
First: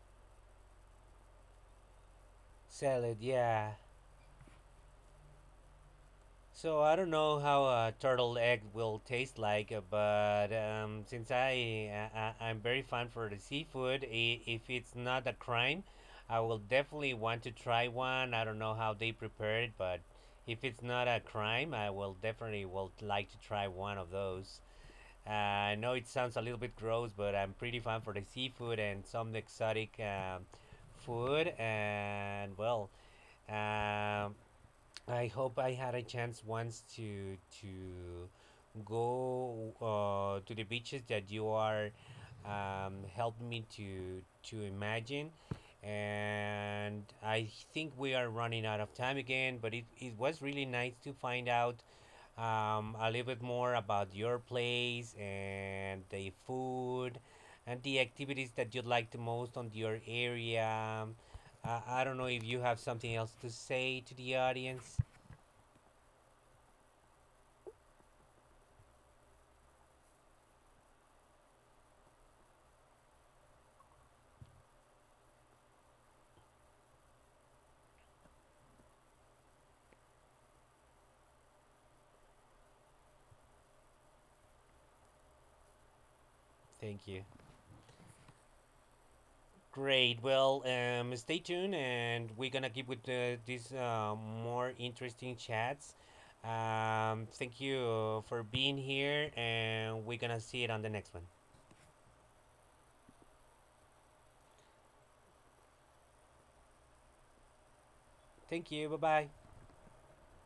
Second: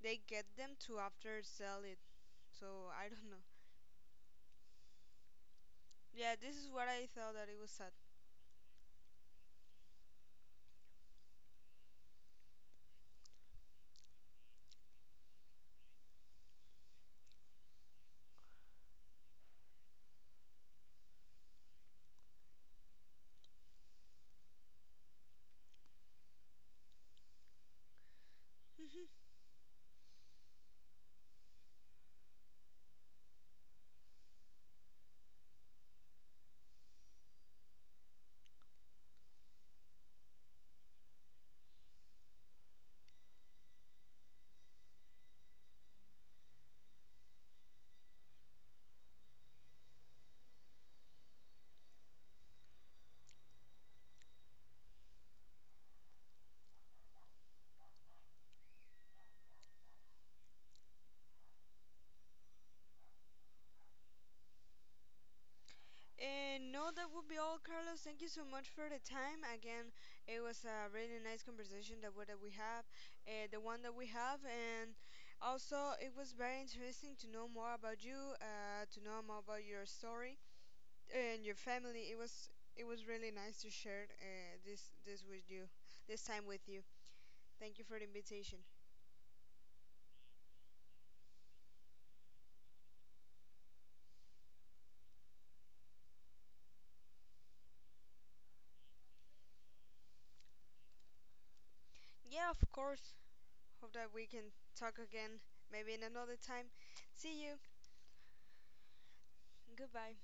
S2: they get them to after sell it. So
S1: Sell
S2: I
S1: it,
S2: don't know.
S1: yeah.
S2: Yeah, this is
S1: So
S2: what
S1: I
S2: I
S1: don't
S2: thought
S1: know
S2: that it
S1: how
S2: was sad.
S1: a turtle egg will taste like, but since I'm very fond for the seafood, if it's not a crime, I will definitely want to try one. I don't know how they prepare it, but if it's not a crime, I will definitely will like to try one of those. I know it sounds a little bit gross, but I'm pretty fond for the seafood and some exotic food, and well. Um, I hope I had a chance once to go to the beaches that you are helped me to imagine. And I think we are running out of time again, but it was really nice to find out a little bit more about your place and the food and the activities that you like the most on your area. I don't know if you have something else to say to the audience.
S2: And no, that would be all, Carlos. Thank you so much for the time. Again, it was a really nice conversation that what that we have, the one that we have, and also it was very interesting to know more about you, to know more about your story, and your family. It was really nice to share this with you, this time with you.
S1: Thank you.
S2: Thank you for the invitation.
S1: Great. Well, stay tuned, and we're gonna keep with these more interesting chats. Thank you for being here, and we're gonna see it on the next one.
S2: Yeah, of course. Hope that we can talk again, maybe in another time. See you.
S1: Thank you. Bye bye.
S2: Goodbye.